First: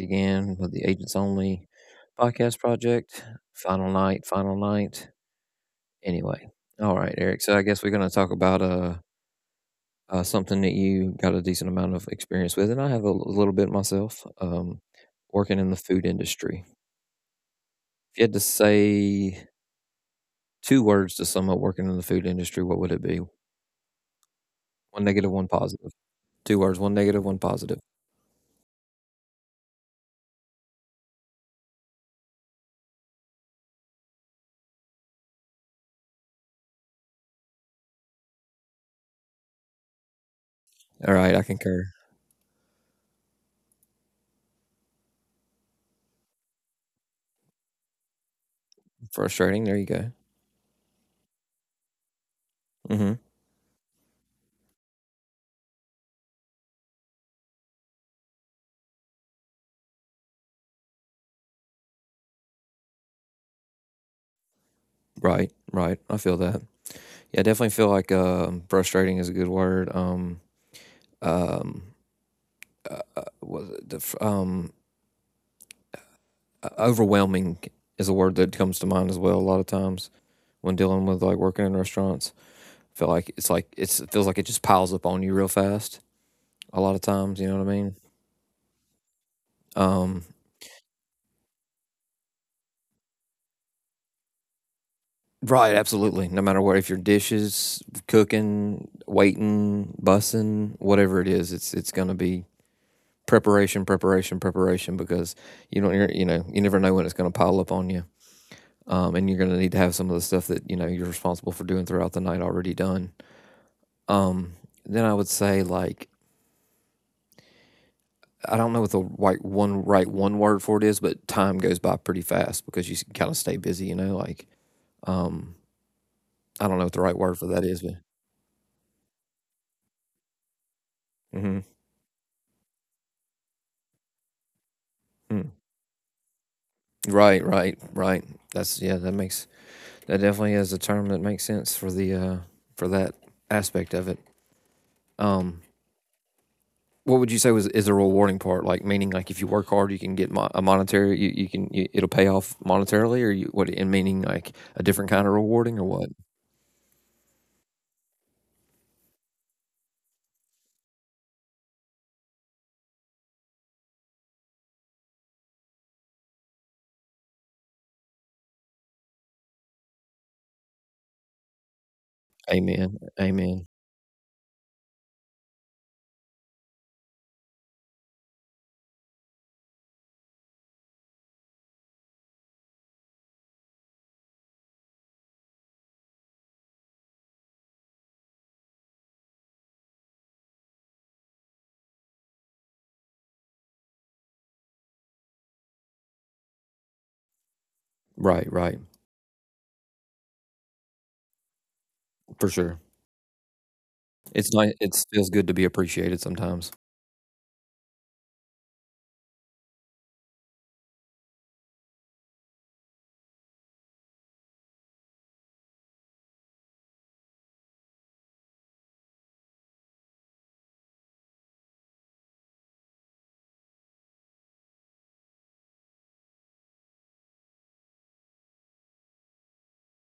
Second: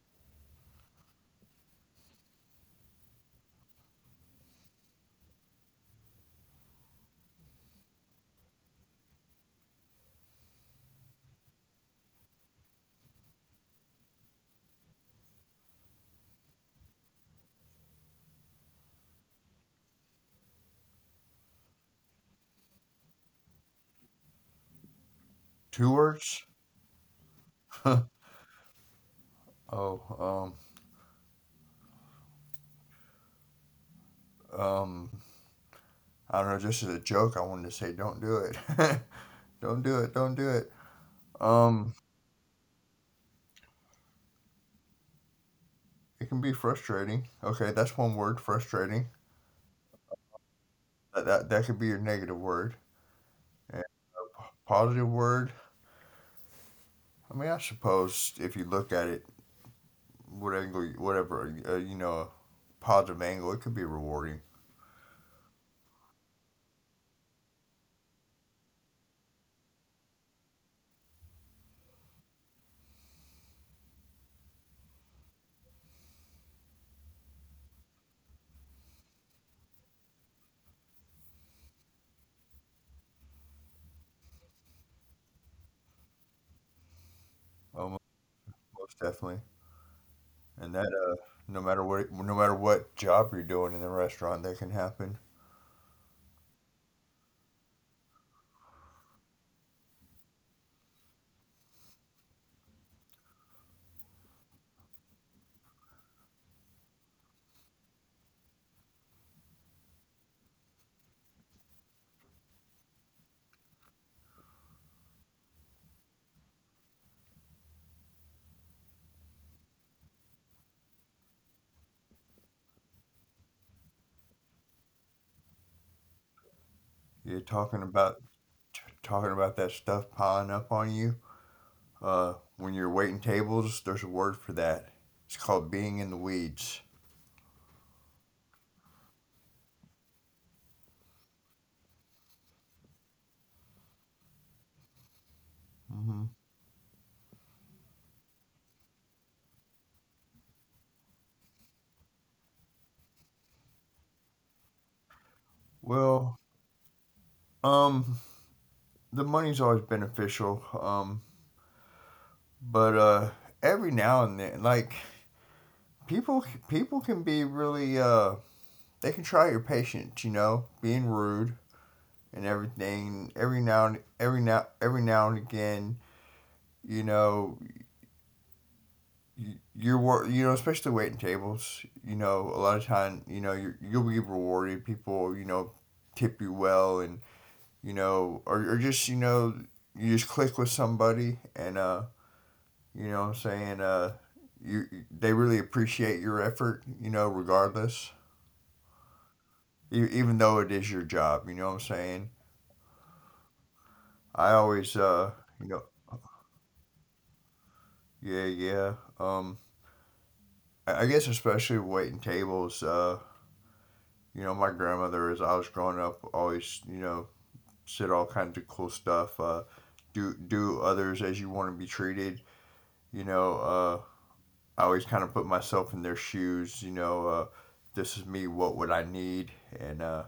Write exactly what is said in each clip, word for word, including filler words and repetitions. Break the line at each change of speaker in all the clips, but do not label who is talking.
again with the Agents Only podcast project. Final night, final night. Anyway, all right, Eric. So I guess we're going to talk about uh, uh something that you got a decent amount of experience with, and I have a, l- little bit myself. Um, working in the food industry. If you had to say two words to sum up working in the food industry, what would it be? One negative, one positive.
Tours?
Two words, one negative, one positive.
oh, um, um, I don't know. Just as a joke, I wanted to say, don't do it. Don't do it. Don't do it.
All right, I concur.
Um, it can be frustrating. Okay, that's one word, frustrating.
Frustrating. There you go.
That, that, that could be your negative word.
hmm
And positive word, I mean, I suppose if you look at it, what angle, you- whatever, uh, you know, positive angle, it could be rewarding.
Right, right. I feel that. Yeah, I definitely feel like um frustrating is a good word. Um, um, uh, uh, was it the, f- um, uh, overwhelming is a word that comes to mind as well. A lot of times when dealing with like working in restaurants, I feel like it's like it's, it feels like it just piles up on you real fast. A lot of times, you know
Um,
what I mean?
Most definitely.
Um,
And that, uh, no matter what, no matter what job you're doing in the restaurant, that can happen.
right, absolutely. No matter what, if you're dishes, cooking, waiting, bussing, whatever it is, it's it's gonna be preparation, preparation, preparation because you don't you're- you know you never know when it's going to pile up on you, um, and you're going to need to have some of the stuff that you know you're responsible for doing throughout the night already done. Um, then I would say like I don't know what the right one right one word for it is, but time goes by pretty fast because you kind of stay busy, you know. Like um, I don't know what the
You're
right word
talking
for that is,
about
but
t- talking about that stuff piling up on you.
hmm
Uh, when you're waiting tables, there's a word for that. It's called being in the weeds.
right, right, right. That's yeah, that makes that definitely is a term that makes sense for the uh, for that aspect of it. Um,
Hmm
what would you say was is the rewarding part? Like meaning like if you work hard, you can get mo- a monetary you, you can you, it'll pay off monetarily, or you what? And meaning like a different kind of rewarding, or
Well,
what?
um, the money's always beneficial. Um, but uh, Every now and then, like people, people can be really uh, they can try your patience. You know, being rude and
Amen,
everything. Every now
amen.
and every now every now and again, you know, you're wor- you know especially waiting tables, you know a lot of time, you know you you'll be rewarded. People, you know tip you well, and you know or, or just, you know you just click with somebody. And uh you know what I'm saying uh you They really appreciate your effort, you know regardless,
Right, right,
e- even though it is your job. You know what I'm saying
for sure.
I
It's nice.
always
It
uh
feels good
you
to be
know
appreciated sometimes.
Yeah, yeah. um i I guess especially waiting tables. Uh you know my grandmother, as I was growing up, always, you know said all kinds of cool stuff. Uh, do do others as you want to be treated. You know, uh, I always kind of put myself in their shoes. You know, uh, this is me. What would I need? And uh,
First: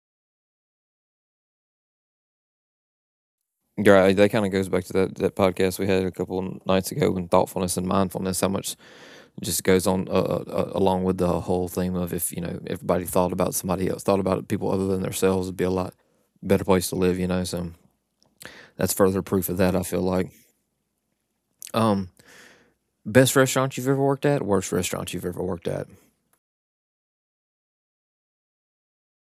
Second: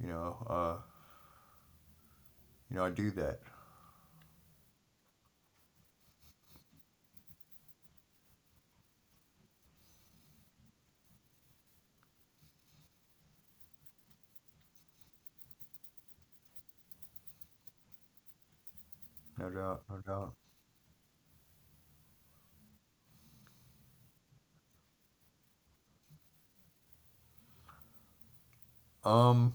you know, uh, you know, I do that.
Yeah, that kind of goes back to that, that podcast we had a couple of nights ago when thoughtfulness and mindfulness, how much just goes on uh, uh, uh, along with the whole theme of if, you know, everybody thought about somebody else, thought about people other than themselves, it'd be a lot better place to live, you know. So that's further
No
proof of that.
doubt,
I
no
feel
doubt.
like um, best restaurant you've ever worked at, worst restaurant you've ever worked at.
Um,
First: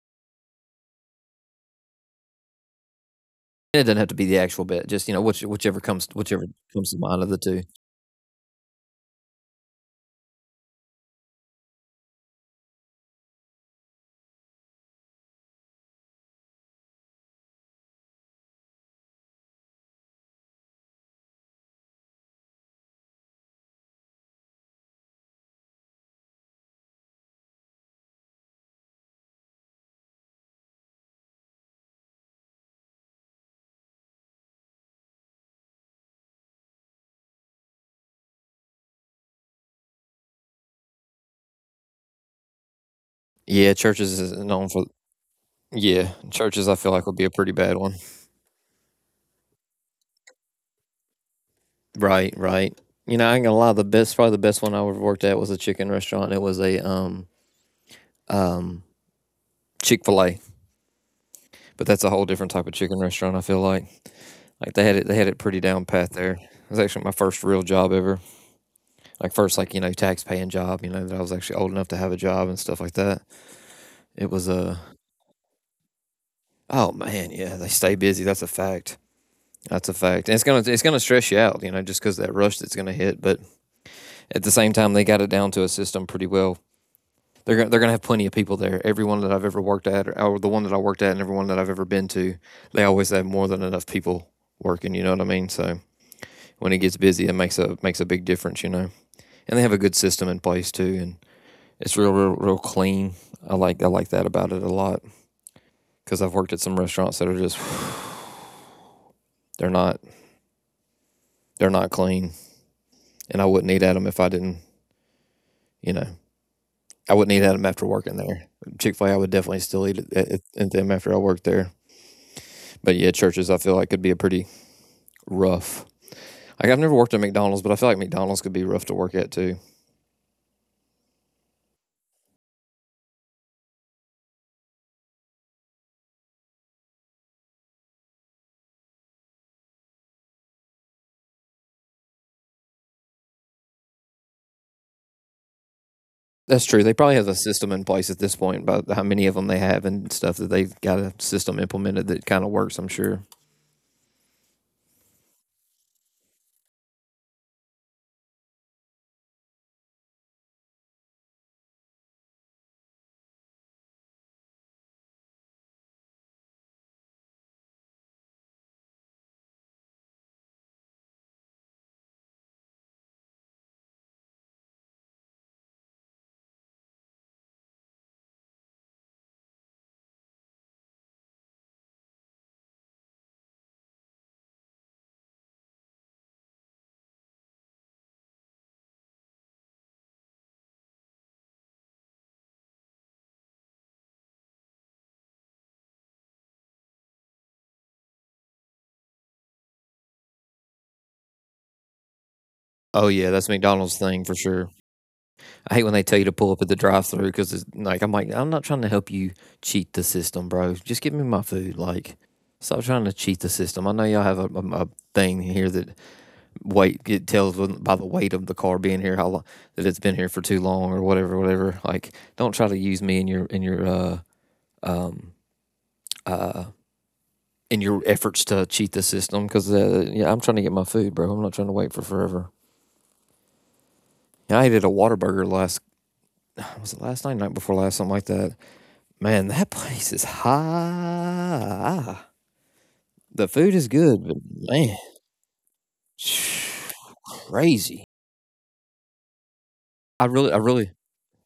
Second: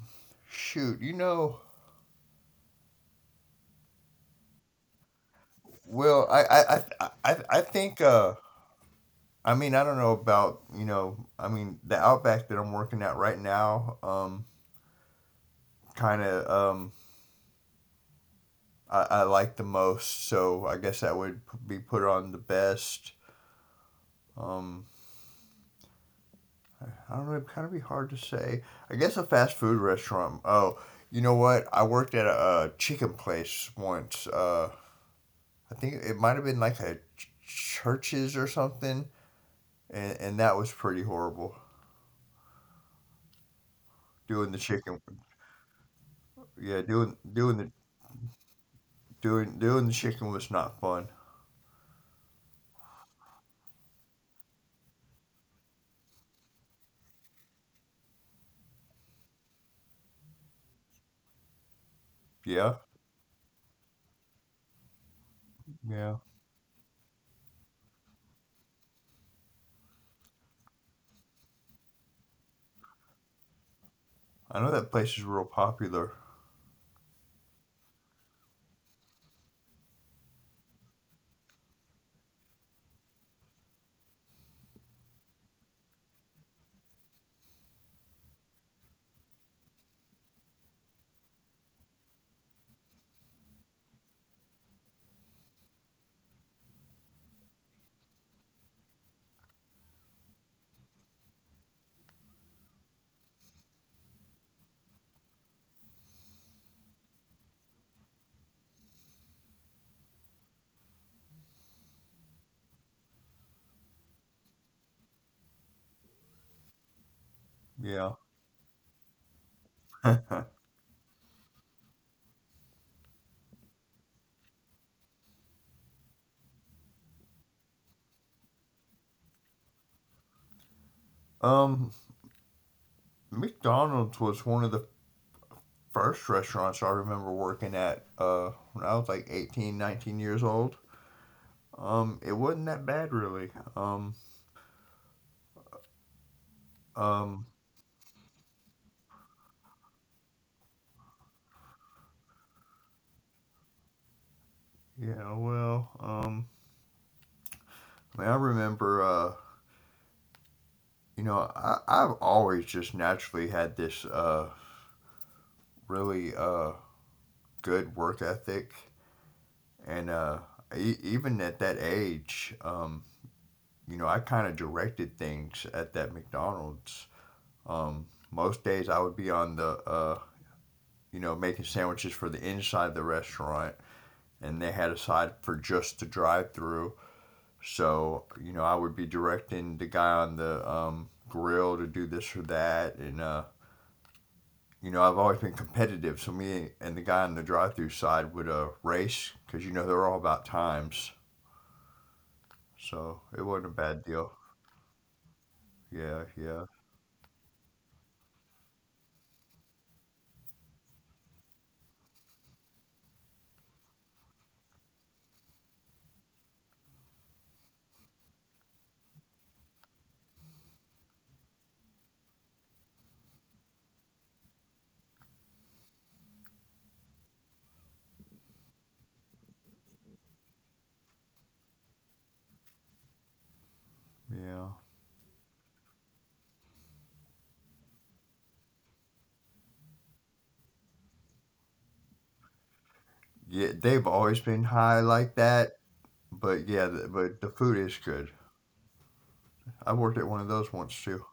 shoot, you know,
And it doesn't have to be the actual bet. Just you know, which, whichever comes,
well, I,
whichever
I,
comes to
I,
mind of
I
the
I
two.
think. Uh, I mean, I don't know. About you know. I mean, the Outback that I'm working at right now, um, kind of, um I, I like the most. So I guess that would be put on the best. Um, I don't know. It'd kind of be hard to say. I guess a fast food restaurant. Oh, you know what? I worked at a uh chicken place once. Uh, I think it might have been like a ch- churches or something, and and that was pretty horrible.
Yeah, churches is
Doing the
known for.
chicken,
Yeah,
yeah,
churches. I feel
doing
like would be a
doing
pretty
the
bad one.
doing doing the chicken was not fun.
Right, right. You know, I ain't gonna lie. The best, probably the best one I ever worked at was a chicken restaurant. It was a um um Chick Fil A, but that's a whole different type
Yeah,
of chicken restaurant. I feel like like they had it they had it pretty down
yeah.
pat there. It was actually my first real job ever. Like first like, you know, tax paying job, you know, that I was actually old enough to have a job and stuff like that. It was
I
a
know
uh,
that place is real popular.
oh man, yeah, they stay busy, that's a fact. That's a fact, and it's gonna, it's gonna stress you out, you know, just because that rush that's gonna hit, but at the same time they got it down to a system pretty well. They're going, they're gonna have plenty of people there. Everyone that I've ever worked at or, or the one that I worked at and everyone that I've ever been to, they always have more than enough people working, you know what I mean. So when it gets busy, it makes a, makes a big difference, you know. And they have a good system in place too, and it's real, real, real clean. I like I like that about it a lot because I've worked at some restaurants that are just they're not, they're not clean, and I wouldn't eat at them if I didn't, you know, I wouldn't eat at them after
Yeah.
working there. Chick Fil A, I would definitely still eat at, at, them after I worked there. But yeah, churches I feel like could be a pretty rough. Like I've never worked at McDonald's, but I feel like McDonald's could be rough to work at too.
Um, McDonald's was one of the first restaurants I remember working at, uh, when I was like eighteen, nineteen years old. Um, it wasn't that bad, really. Um,
That's true. They probably have a
um,
system in place at this point, but how many of them they have and stuff that they've got a system implemented that kind of works. I'm sure.
yeah, well, um, I mean, I remember, uh, you know, I, I've always just naturally had this uh, really uh, good work ethic. And uh, e- Even at that age, um, you know, I kind of directed things at that McDonald's. Um, most days I would be on the uh, you know, making sandwiches for the inside of the restaurant, and they had a side for just the drive through. So, you know, I would be directing the guy on the um, grill to do this or that. And, uh, you know, I've always been competitive. So me and the guy on the drive through side would uh, race because, you know, they were all about times.
Oh
So
yeah, that's
it wasn't a
McDonald's
bad
thing for
deal.
sure. I hate when they tell you to
Yeah,
pull up at
yeah,
the drive-through because it's like I'm like I'm not trying to help you cheat the system, bro. Just give me my food. Like, stop trying to cheat the system. I know y'all have a, a, a thing here that weight it tells by the weight of the car being here how long that it's been here for too long or whatever, whatever. Like, don't try to use me in your in your uh um uh in your efforts to cheat the system because uh, yeah, I'm trying to get my food, bro. I'm not trying to wait for forever. Yeah, I ate
yeah.
at a Waterburger last was it last night, night before last, something like that. Man, that place is high. The food
Yeah,
is
they've
good, but
always been
man,
high like that. But, yeah, the, but the food
crazy.
is good. I
I
worked at one
really, I
of those
really,
once too.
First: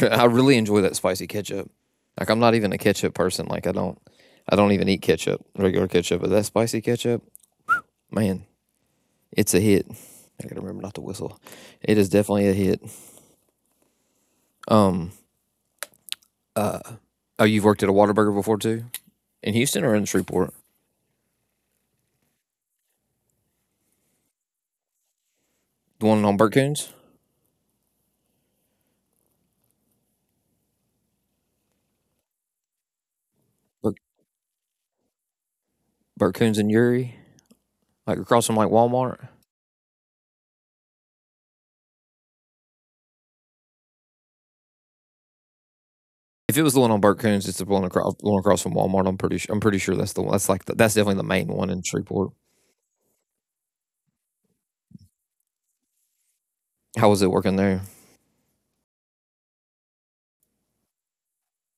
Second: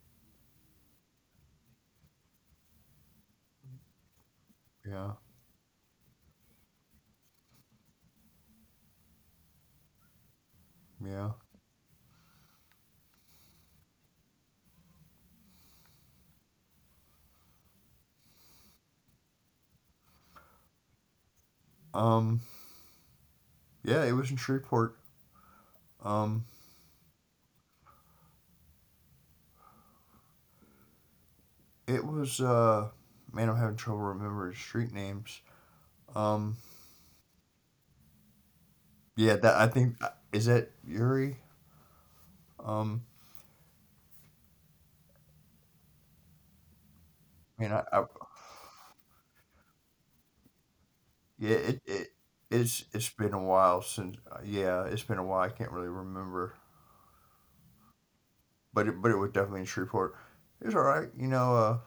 I really enjoy that spicy ketchup. Like I'm not even a ketchup person. Like I don't, I don't even eat
Yeah,
ketchup, regular ketchup. But that spicy ketchup, man, it's a hit. I gotta remember not to
yeah.
whistle. It is definitely a hit. Um, uh, oh, you've worked at a Waterburger before too, in Houston or in Shreveport?
Um, yeah, it was in Shreveport.
The one on
Um,
Burkoons,
it was uh, man, I'm having trouble remembering street names.
Burkoons
Um,
and Uri, like across from like Walmart.
yeah, that I think, uh, is that Uri. Um,
If it was the one on Burt Coons, it's the
man, I,
one
I
across, one across from Walmart. I'm pretty sure. I'm pretty sure that's the one. That's like the, that's definitely the
Yeah,
main one
it,
in
it
Shreveport.
it's it's been a while since, uh, yeah, it's been a while. I can't really remember,
How was it working there?
but it, but it was definitely in Shreveport. It was all right, you know. Uh,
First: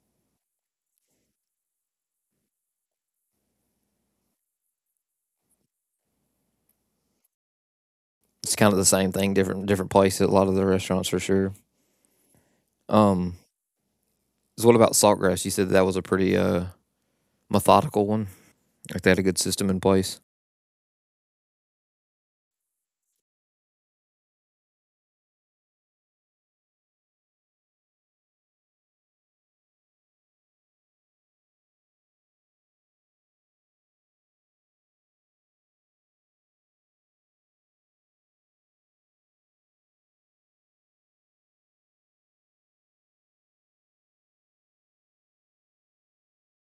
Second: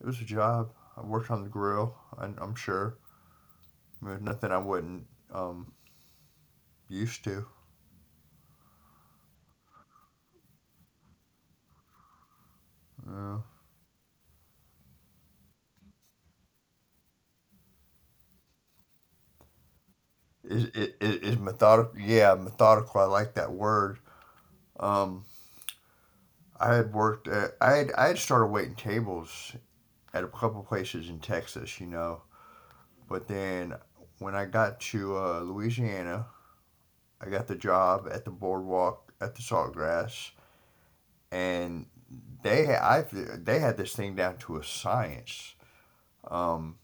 It was a job. I worked on the grill, and I'm sure, I mean, nothing I wasn't um used to. You
It's kind of the same thing, different different place at a lot of the restaurants for sure. Um, so what about Saltgrass? You said that was a pretty uh methodical one. Like they had a good system in place.
is, is, is methodical. Yeah, methodical. I like that word. Um, I had worked. At, I had I had started waiting tables at a couple places in Texas, you know. But then when I got to, uh, Louisiana, I got the job at the boardwalk at the Saltgrass, and they had I they had this thing down to a science. Um,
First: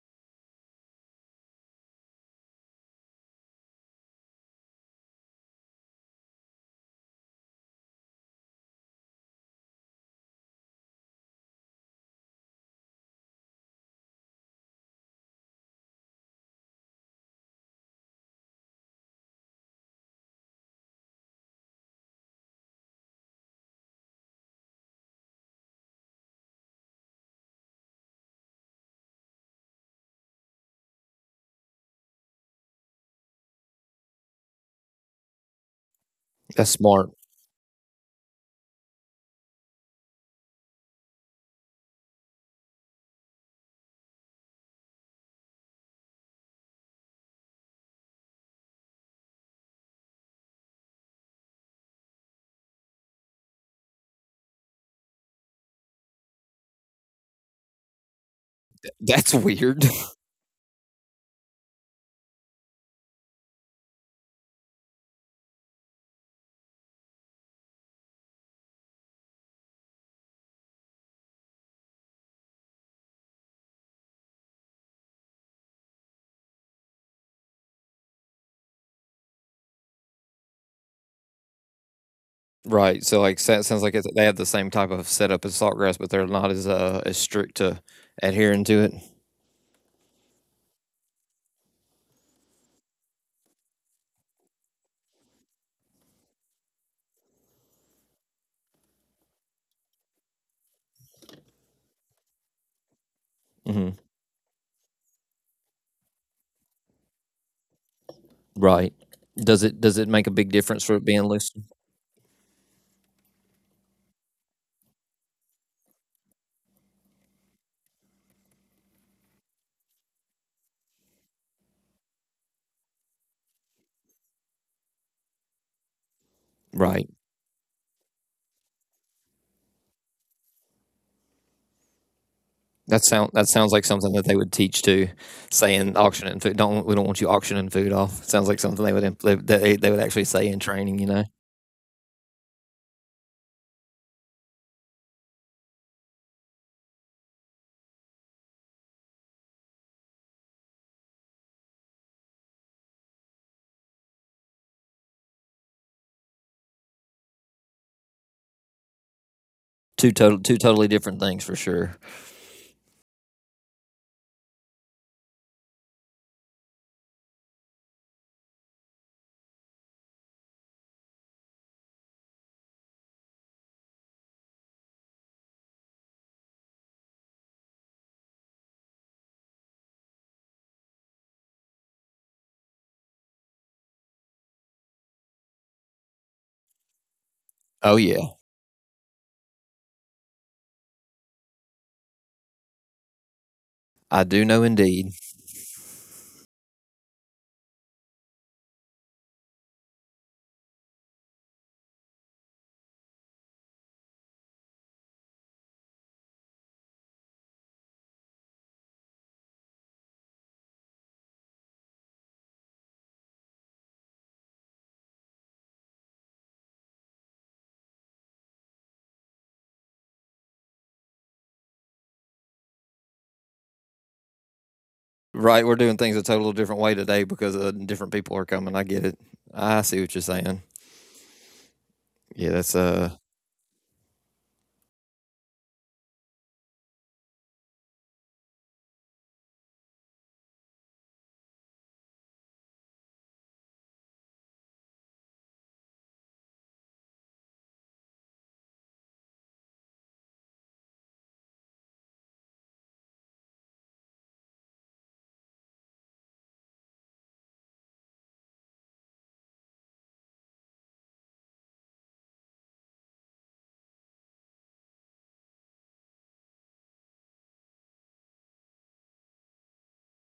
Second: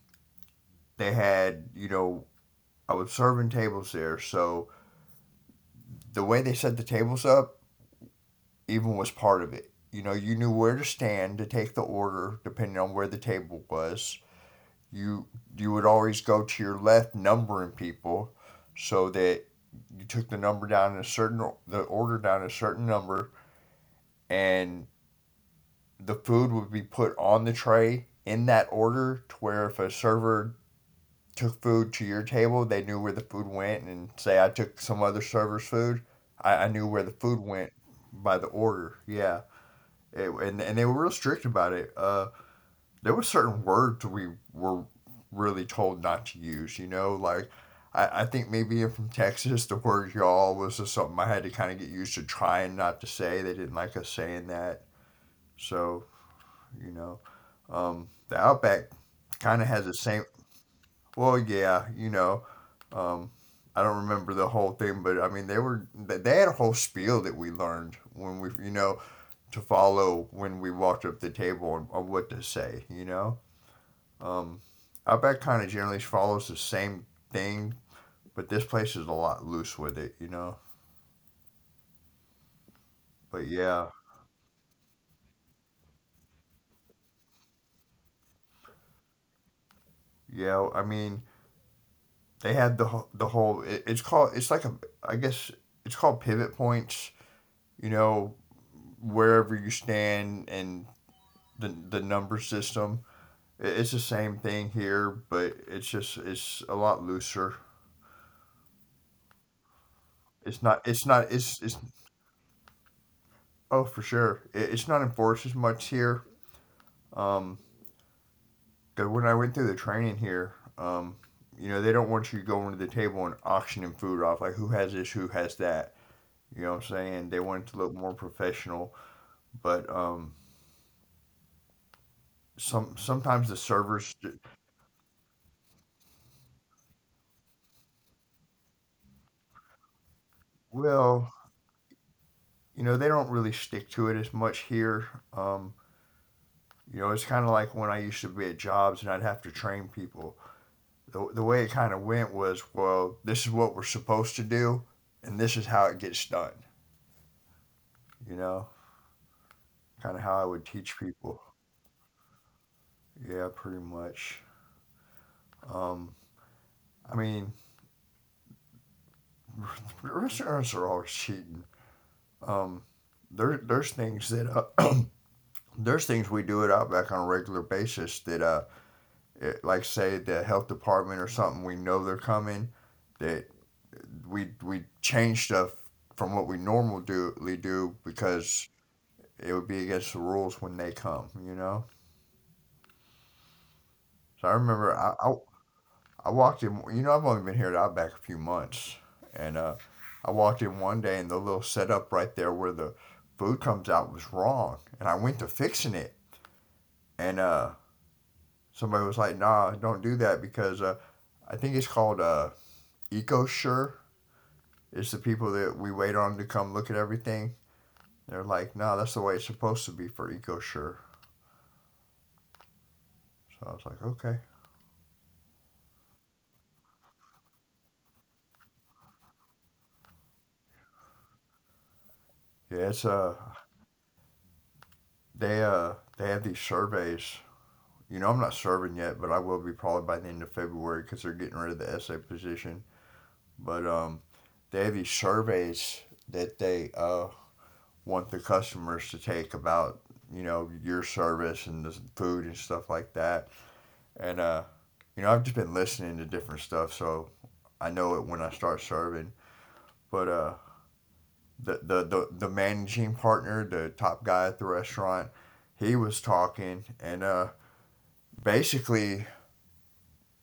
they had, you know, I was serving tables there, so the way they set the tables up, even was part of it. You know, you knew where to stand to take the order depending on where the table was. You you would always go to your left numbering people, so that you took the number down in a certain the order down a certain number, and the food would be put on the tray in that order to where if a server took food to your table, they knew where the food went. And say I took some other server's food, I, I
That's
knew where the
smart.
food went by the order. Yeah. It, and, and they were real strict about it. Uh, there were certain words we were really told not to use, you know, like, I, I think maybe if from Texas, the word y'all was just something I had to kind of get used to trying not to say. They didn't like us saying that. So, you know, um, the Outback
That's
kind of
weird,
has the same, well, yeah, you know, um, I don't remember the whole thing, but I mean, they were, they they had a whole spiel that we learned when we, you know, to follow when we walked up the table and on what to say, you know? Um, Outback kind of generally follows the same thing, but this place is a lot loose with it, you know?
right? So like
But
sounds
yeah,
like it's, they have the same type of setup as Saltgrass, but they're not as uh as strict to adhering to it.
yeah, I mean, they had the wh- the whole, it, it's called, it's like a, I guess it's called pivot points, you know, wherever you stand, and the, the number system. It, it's the
hmm
same thing here, but it's just, it's a lot looser.
Right. Does it does it make a big
It's not,
difference for
it's
it being
not,
loose?
it's, it's Oh, for sure. It, it's not enforced as much here. Um, 'Cause when I went through the training here, um, you know, they don't want you going to the table and auctioning food off, like who has this, who has that. You know what I'm saying?
Right.
They want it to look more professional, but um, some
That
sometimes
sound
the
that sounds like
servers, d-
something that they would teach to say in auctioning food. Don't, we don't want you auctioning food off. Sounds like something they would imp- they they, would actually say in training. You
well,
know,
you know, they don't really stick to it as much here. Um, you know, it's kind of like when I used to be at jobs and I'd have to train people. The, the way it kind of went was, well, this is what we're supposed to do, and this is how it gets done. You know, kind of
two
how I
total
would
two
teach
totally different
people.
things for sure.
Yeah, pretty much. Um, I mean, restaurants are always cheating. Um, there, there's things that uh, there's things we do at Outback on a regular basis that, uh, it, like say the health department or something we know they're coming, that we we change stuff from what we normally do we do
Oh yeah,
because it would be against the rules when they come. You know.
I
So I
do know
remember, I,
indeed.
I I walked in. You know, I've only been here at Outback a few months, and uh, I walked in one day, and the little setup right there where the food comes out was wrong, and I went to fixing it, and uh, somebody was like, "Nah, don't do that because, uh, I think it's called uh, EcoSure. It's the people that we wait on to come look at everything." They're like, "No, nah, that's the way it's supposed to be for EcoSure." So I was like, "Okay,
Right, we're doing things a total different way today because uh, different people are coming. I get it. I see what you're saying. Yeah, that's
yeah, it's
uh.
uh, they, uh, they have these surveys. You know, I'm not serving yet, but I will be probably by the end of February because they're getting rid of the S A position. But um, they have these surveys that they, uh, want the customers to take about, you know, your service and the food and stuff like that. And uh, you know, I've just been listening to different stuff, so I know it when I start serving. But uh, the, the the the managing partner, the top guy at the restaurant, he was talking, and uh, basically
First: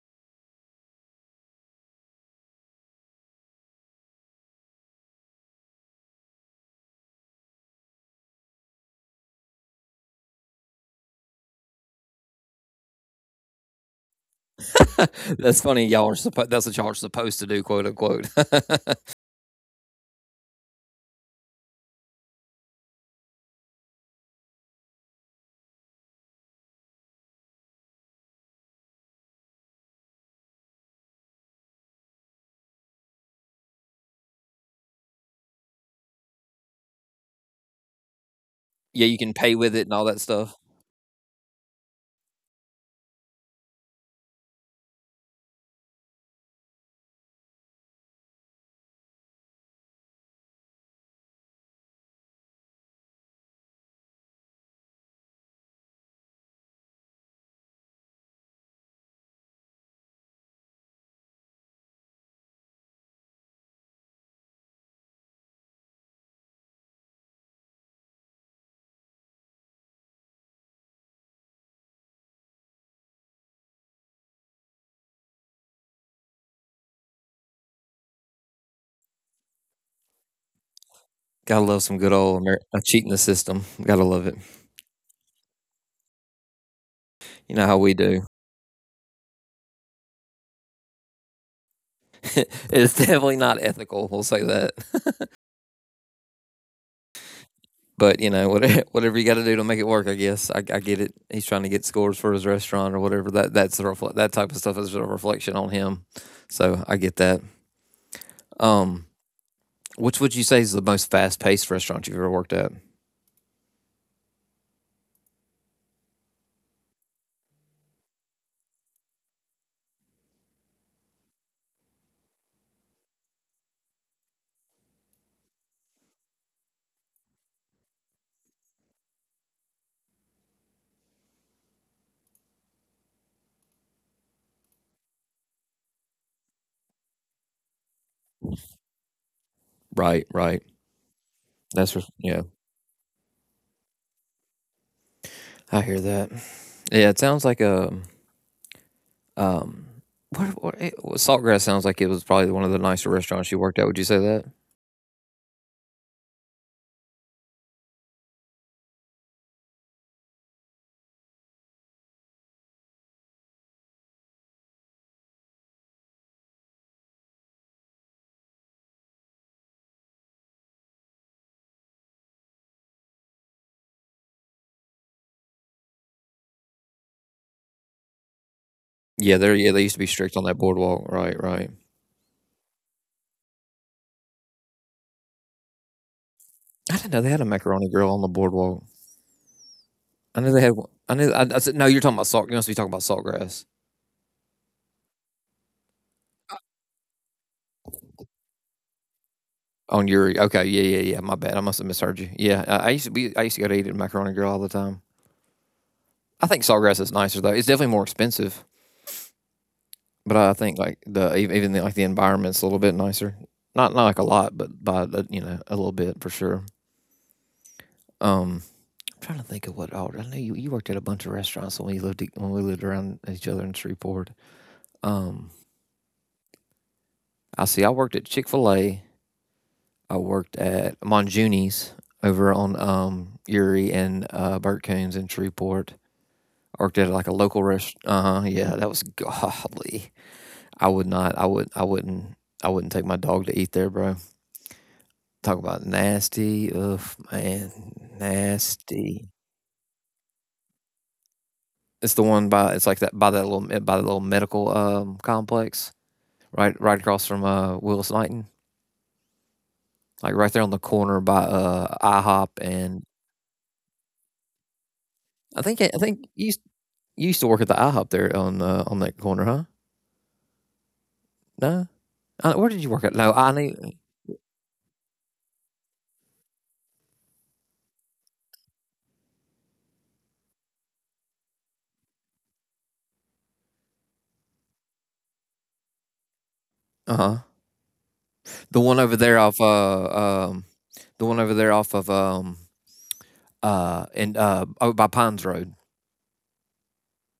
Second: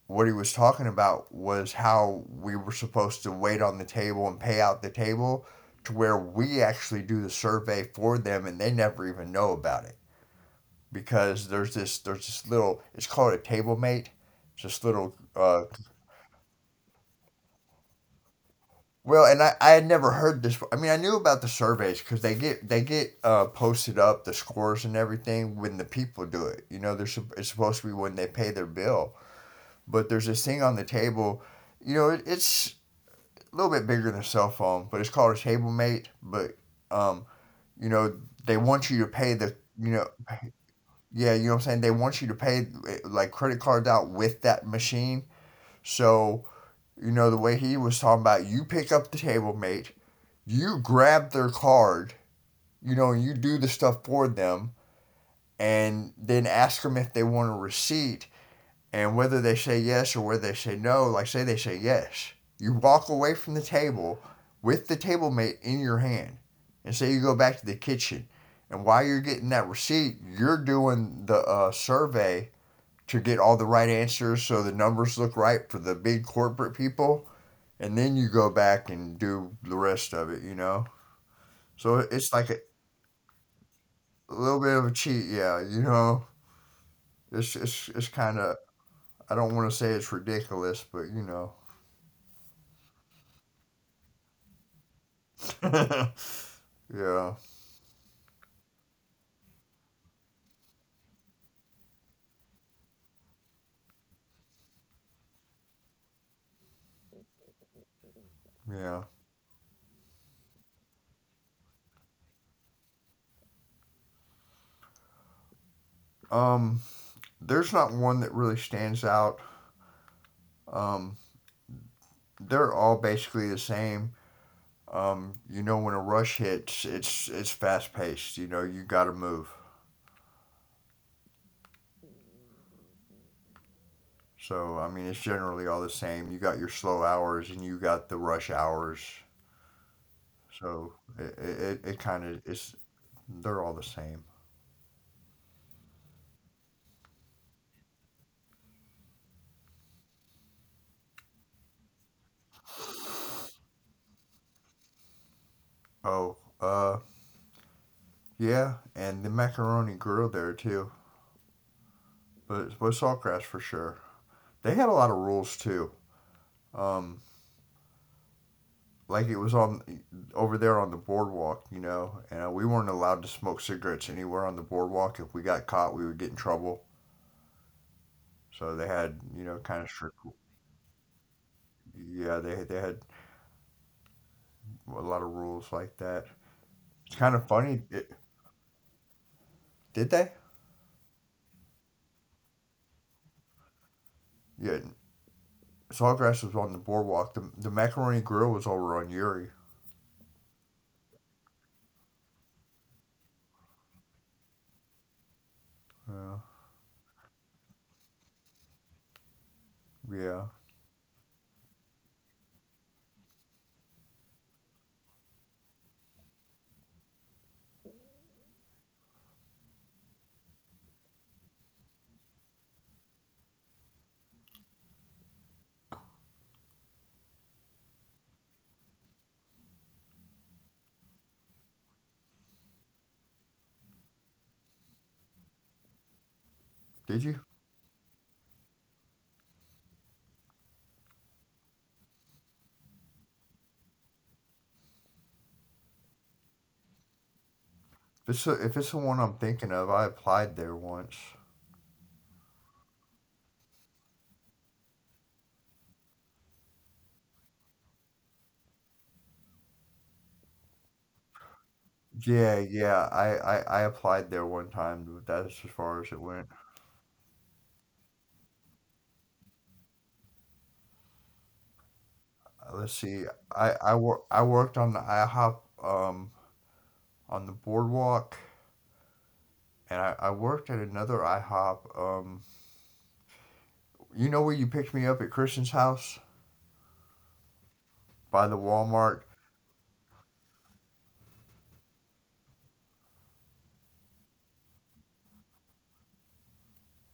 what he was talking about was how we were supposed to wait on the table and pay out the table to where we actually do the survey for them and they never even know about it because there's this there's this little it's called a table mate just little uh,
that's funny. Y'all are supposed. That's what y'all are supposed to do, quote unquote.
well. And I, I had never heard this. I mean, I knew about the surveys because they get they get uh, posted up the scores and everything when the people do it, you know. There's it's supposed to be when they pay their bill, but there's this thing on the table, you know. It, it's a little bit bigger than a cell phone, but it's called a TableMate. But um, you know, they want
yeah,
you to
you can
pay
pay
the
with it and
you
all
know,
that stuff.
yeah, you know what I'm saying. They want you to pay eh, like credit cards out with that machine. So you know the way he was talking about, you pick up the TableMate, you grab their card, you know, and you do the stuff for them, and then ask them if they want a receipt. And whether they say yes or whether they say no, like say they say yes, you walk away from the table with the table mate in your hand. And say you go back to the kitchen. And while you're getting that receipt, you're doing the uh, survey to get all the right answers so the numbers look right for the big corporate people. And then you go back and do the rest of it, you know?
Gotta love some
So
good
it's
old
like a,
Amer- uh, cheating the system. Gotta love
a
it.
little bit of a cheat, yeah, you know?
You
It's,
know how we
it's, it's
do.
kind of, I don't want to say it's ridiculous, but you
it's definitely not ethical. We'll say that.
know. Yeah,
but you know, whatever, whatever you got to do to make it work, I guess I, I get it. He's trying to get scores for his restaurant or whatever. That that's the refle- that type of stuff is a reflection on him. So I get that. Um,
yeah.
which would you say is the most fast paced restaurant you've ever worked at?
Um, there's not one that really stands out. Um, they're all basically the same. Um, you know, when a rush hits, it's it's fast paced. You know, you got to move. So I mean, it's generally all the same. You got your slow hours and you got the rush hours.
Right, right.
So it
That's
it,
re-
it
yeah.
kind of is. They're all the same.
I hear that. Yeah, it sounds like a um. What, what, it, Saltgrass sounds like it was probably one of the nicer restaurants you worked at. Would you say that?
Oh, uh, yeah, and the macaroni grill there too. But but Saltgrass for sure. They had a lot of rules too. Um, like it was on over there on the boardwalk, you know, and uh, we weren't allowed to smoke cigarettes anywhere on the boardwalk. If we got caught, we would get in trouble. So they
Yeah,
had,
there.
you
Yeah,
know,
they used to
kind
be
of
strict
strict.
on that boardwalk. Right, right.
Yeah, they they had a lot of rules like that.
I didn't know they had
It's
a
kind of
macaroni
funny.
grill on the
It,
boardwalk.
did
I knew
they?
they had. I knew. I, I said no. You're talking about salt. You must be talking about saltgrass
Yeah, Sawgrass was on the boardwalk. The the macaroni grill was over on Uri.
on your. E-" Okay. Yeah. Yeah. Yeah. My bad. I must have misheard you. Yeah. I, I used to be. I used to go to eat at Macaroni Grill all the time. I
Uh,
think saltgrass is nicer though. It's definitely more expensive, but I
yeah.
think like the e, even the, like the environment's a little bit nicer. Not not like a lot, but by the, you know a little bit for sure. Um, I'm trying to think of what. Oh, I know you, you worked at a bunch of restaurants when we lived e, when we lived around each other in Shreveport. Um, I see. I worked at Chick Fil A. I worked at Monjuni's over on um, Erie and uh, Burt Coons in Shreveport. I worked at like a
Did
local
you?
rest. Uh huh. Yeah, that was godly. I would not. I would. I wouldn't. I wouldn't take my dog to eat there, bro. Talk about nasty. Ugh, man,
If it's, the, if it's the
nasty.
one I'm thinking of, I applied there once.
It's the one by. It's like that by that little by the little medical um complex right right across from uh Willis Knighton, like right there on the corner by uh I hop
Yeah,
and
yeah. I, I, I applied there one time. But
I think I
that's as
think
far as it
you
went.
you used to work at the I hop there on uh, on that corner, huh? No, uh, where did you work
Uh,
at?
Let's
No, I
see.
knew.
I I, wor- I worked on the I HOP um on the boardwalk, and I, I worked at another I HOP. Um, you know where you picked me up at Christian's house
Uh huh.
by
The
the
one over there
Walmart?
off uh um, the one over there off of um uh and uh oh, by Pines Road.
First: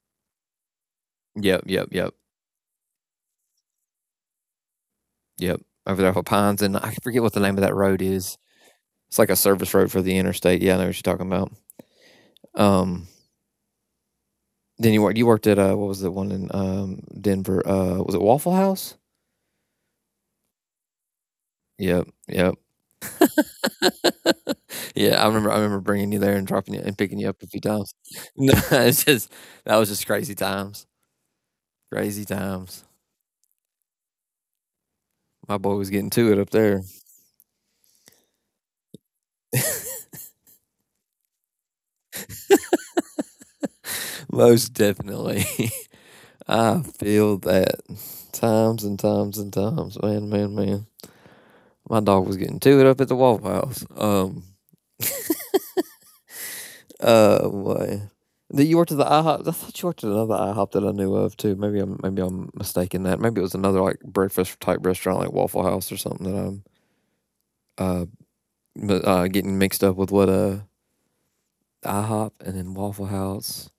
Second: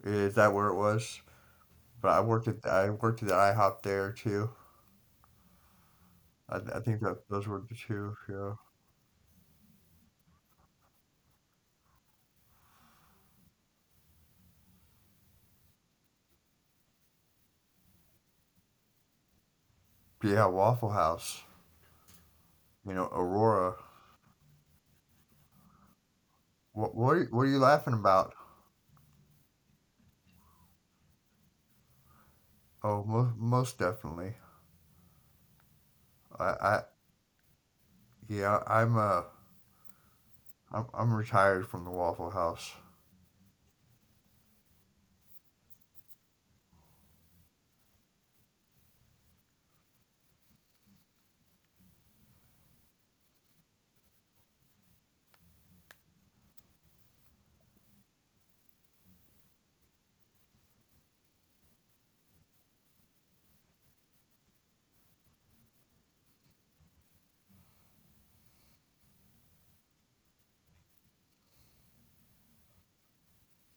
Is that where it was?
Yep, yep,
But
yep,
I worked at I worked at the IHOP there too.
yep. Over there off of
I,
Pines,
I
and I
think
forget
that
what the
those
name
were
of
the
that road
two.
is.
Yeah.
It's like a service road for the interstate. Yeah, I know what you're talking about. Um, then you worked. You worked at uh, what was the one in um Denver? Uh, was it Waffle House?
Yeah, Waffle House.
Yep, yep.
You know, Aurora.
Yeah, I remember I remember bringing you there and dropping you
What
and
what are,
picking
you-
you
what
up
are
a
you
few times.
laughing about?
No, it's just that was just crazy times. Crazy times.
Oh, most, most definitely.
My boy was getting to it up
I,
there.
I yeah, I'm uh I'm I'm retired from the Waffle House.
Most definitely. I feel that times and times and times. Man, man, man. My dog was getting to it up at the Waffle House. Um, uh, boy. Did you worked at the I hop? I thought you worked at another I hop that I knew of too. Maybe I'm maybe I'm mistaken that. Maybe it was another like breakfast type restaurant like Waffle House or something that I'm uh but, uh, getting mixed up with what uh I hop and then Waffle House.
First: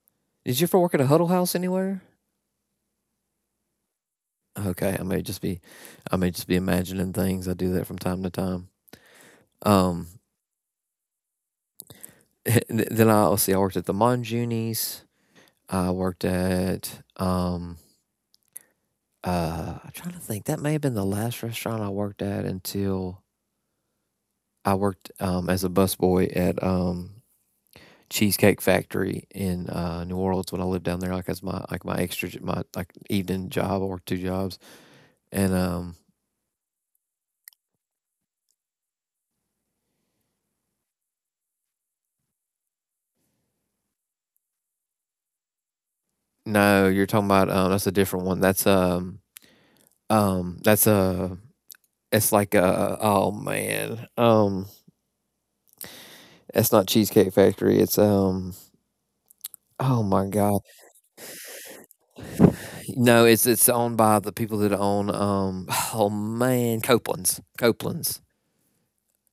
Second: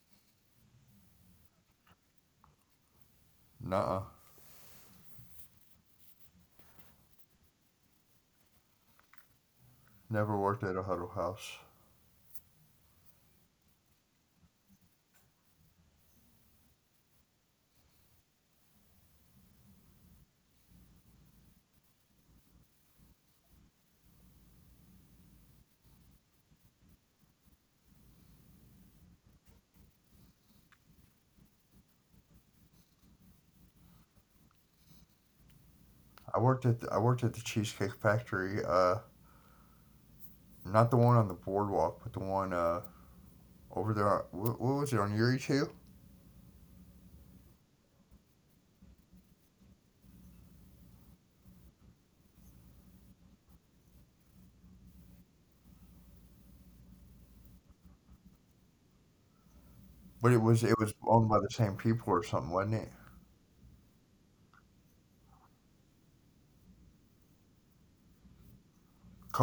Did you ever work at a Huddle House anywhere?
Nuh-uh.
Okay, I may just be, I may just be imagining things. I do that from time to time. Um,
Never worked at a Huddle House.
then I let's see. I worked at the Monjunis. I worked at um. Uh, I'm trying to think. That may have been the last restaurant I worked at until I worked um as a busboy at um Cheesecake Factory in uh, New Orleans when I lived down there, like as my like my extra my like evening job. I worked two jobs, and um,
I worked at the, I worked at the Cheesecake Factory. Uh, not the one on the boardwalk, but the one uh over there. What, what was it on Erie too?
no, you're talking about um, that's a different one. That's um, um, that's a it's like a oh man, um, it's not Cheesecake Factory. It's um, oh
But
my
it was
god,
it was owned by the same people or something, wasn't it?
no, it's it's owned by the people that own um, oh man, Copeland's, Copeland's.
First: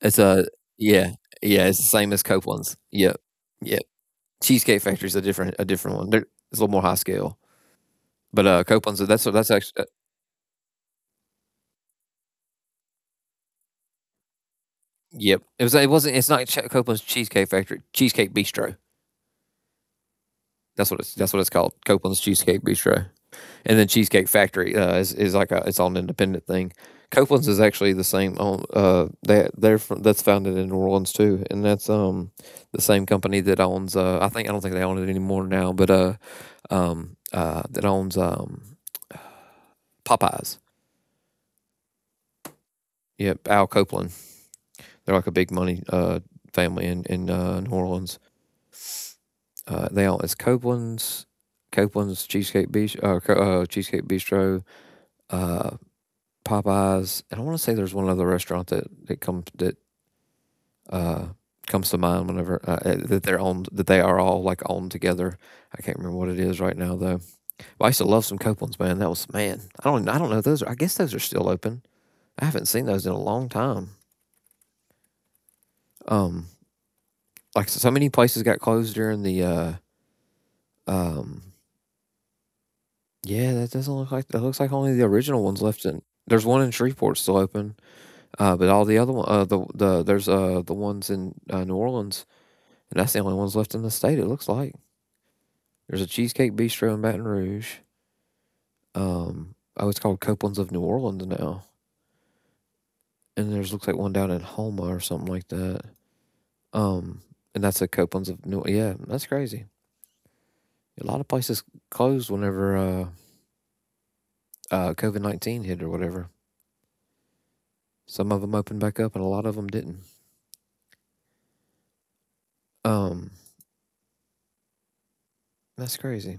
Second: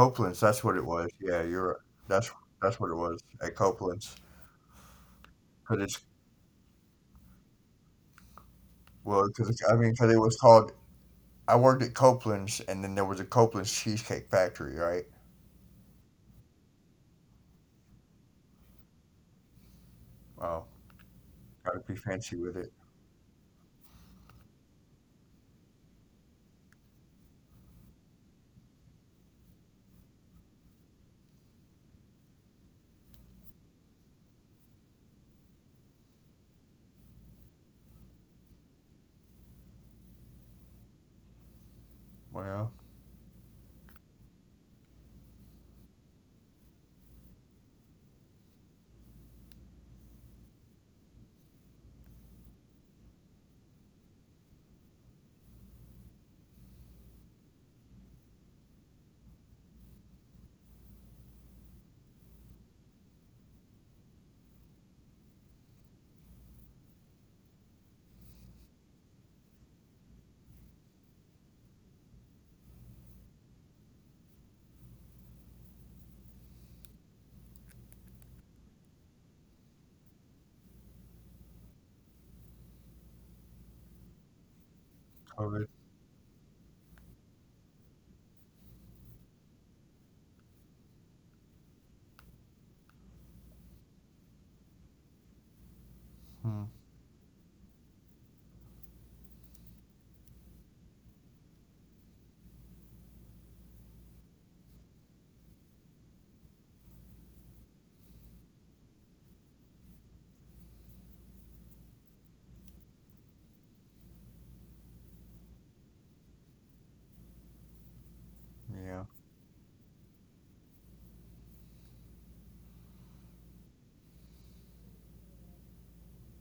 It's a
That's what it was.
yeah,
Yeah,
yeah,
you're right.
it's the same as
That's
Copeland's.
that's what it
Yep,
was at
yep.
Copeland's.
Cheesecake Factory is a different a
Cause
different
it's
one. They're, it's a little more high scale. But uh, Copeland's, that's
Well,
that's
cause I
actually uh,
mean, cause it was called. I worked at Copeland's, and then there was a Copeland's Cheesecake Factory, right?
yep. It was it wasn't it's not Ch- Copeland's Cheesecake Factory. Cheesecake Bistro.
Oh,
That's what it's that's what it's called.
gotta be
Copeland's
fancy with
Cheesecake
it.
Bistro. And then Cheesecake Factory uh, is is like a it's all an independent thing. Copeland's is actually the same. On uh, they they're from, that's founded in New Orleans too, and that's um the same company that owns uh I think I don't think they own it anymore now, but uh um uh that owns um Popeyes.
Well,
Yep, Al Copeland. They're like a big money uh, family in in uh, New Orleans. Uh, they all it's Copeland's, Copeland's Cheesecake Bistro, uh, uh, Cheesecake Bistro, uh, Popeyes, and I want to say there's one other restaurant that that comes that uh, comes to mind whenever uh, uh, that they're owned, that they are all like owned together. I can't remember what it is right now though. But I used to love some Copeland's, man. That was man. I don't I don't know those. Are, I guess those are still open. I haven't seen those in a long time. Um, like so many places got closed during the uh, um, yeah, that doesn't look like, that looks like only the original
COVID.
one's left in. There's one in Shreveport still open, uh, but all the other one, uh, the the there's uh the ones in uh, New Orleans, and that's the only ones left in the state. It looks like there's a Cheesecake
Hmm.
Bistro in Baton Rouge. Um, oh, it's called Copeland's of New Orleans now, and there's looks like one down in Houma or something like that. Um, and that's a Copeland's of New. Yeah, that's crazy. A lot of places closed whenever uh, uh, COVID nineteen hit or whatever. Some of them opened
Yeah.
back up, and a lot of them didn't. Um. That's crazy.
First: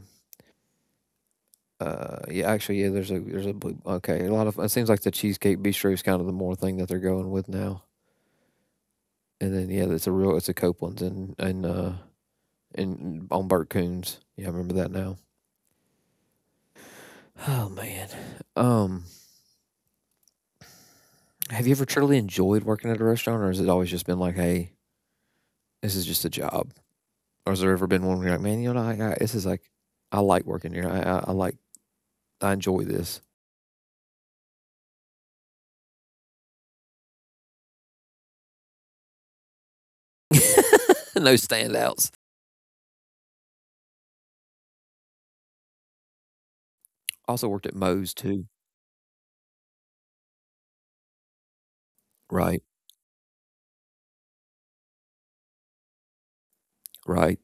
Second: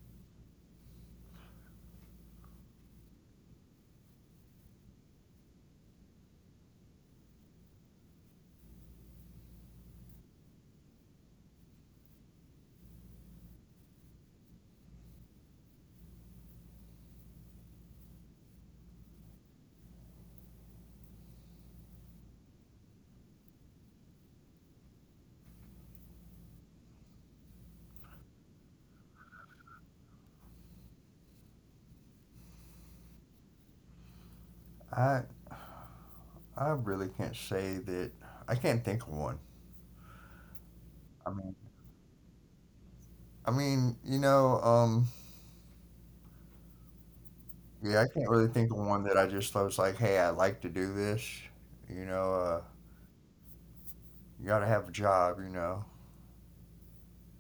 Uh, yeah, actually, yeah. There's a there's a blue, okay. A lot of it seems like the Cheesecake Bistro is kind of the more thing that they're going with now. And then yeah, it's a real it's a Copeland's, and and uh and on Burt Coons. Yeah, I remember that now. Oh man. Um, have you ever truly enjoyed working at a restaurant, or has it always just been like, hey, this is just a job? Or has there ever been one where you're like, man, you know, I, I this is like, I like working here. I I, I like I enjoy this.
I I really can't say that. I can't think of one.
No
I mean,
standouts.
I mean, you know, um,
Also worked at
yeah, I
Moe's
can't
too.
really think of one that I just was like, hey, I like to do this. You know,
Right.
uh, you gotta have a job. You know,
Right.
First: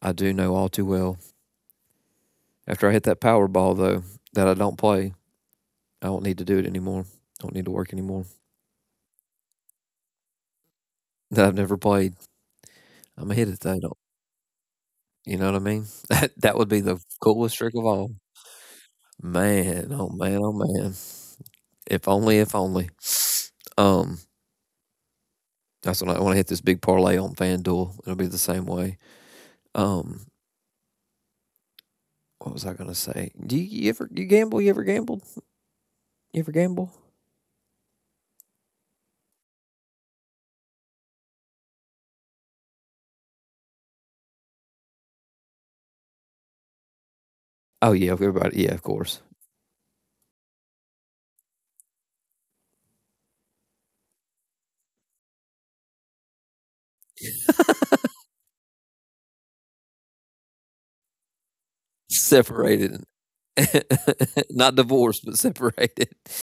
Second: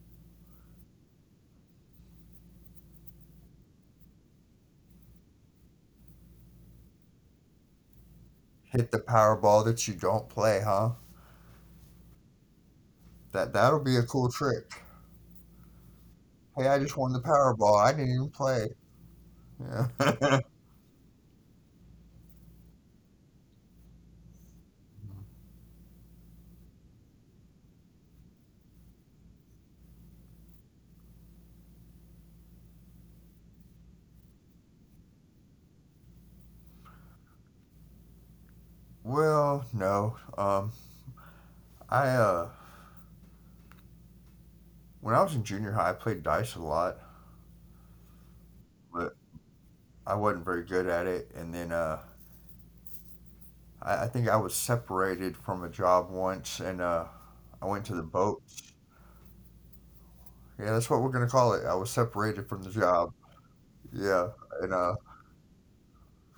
I do know all too well. After I hit that Powerball, though, that I don't play, I don't need to do it anymore. I don't need to work anymore.
hit the Powerball that you don't play, huh?
That I've never played. I'm a hit
That
at that.
that'll
Don't,
be a cool trick.
you know what I mean? That that would
Hey,
be
I
the
just won the
coolest trick of
Powerball. I
all.
didn't even play.
Man, oh man,
Yeah.
oh man. If only, if only. Um, that's when I want to hit this big parlay on FanDuel. It'll be the same way. Um, what was I gonna say? Do you, you ever you gamble? You ever gambled? You ever gamble?
Well, no. Um, I uh, when I was in junior high, I played dice a lot,
Oh yeah, everybody. Yeah, of
but
course.
I wasn't very good at it. And then uh, I, I think I was separated from a job once, and uh, I went to the boats. Yeah, that's what we're gonna call it. I was separated from the
Separated.
job. Yeah,
Not
and uh,
divorced, but separated.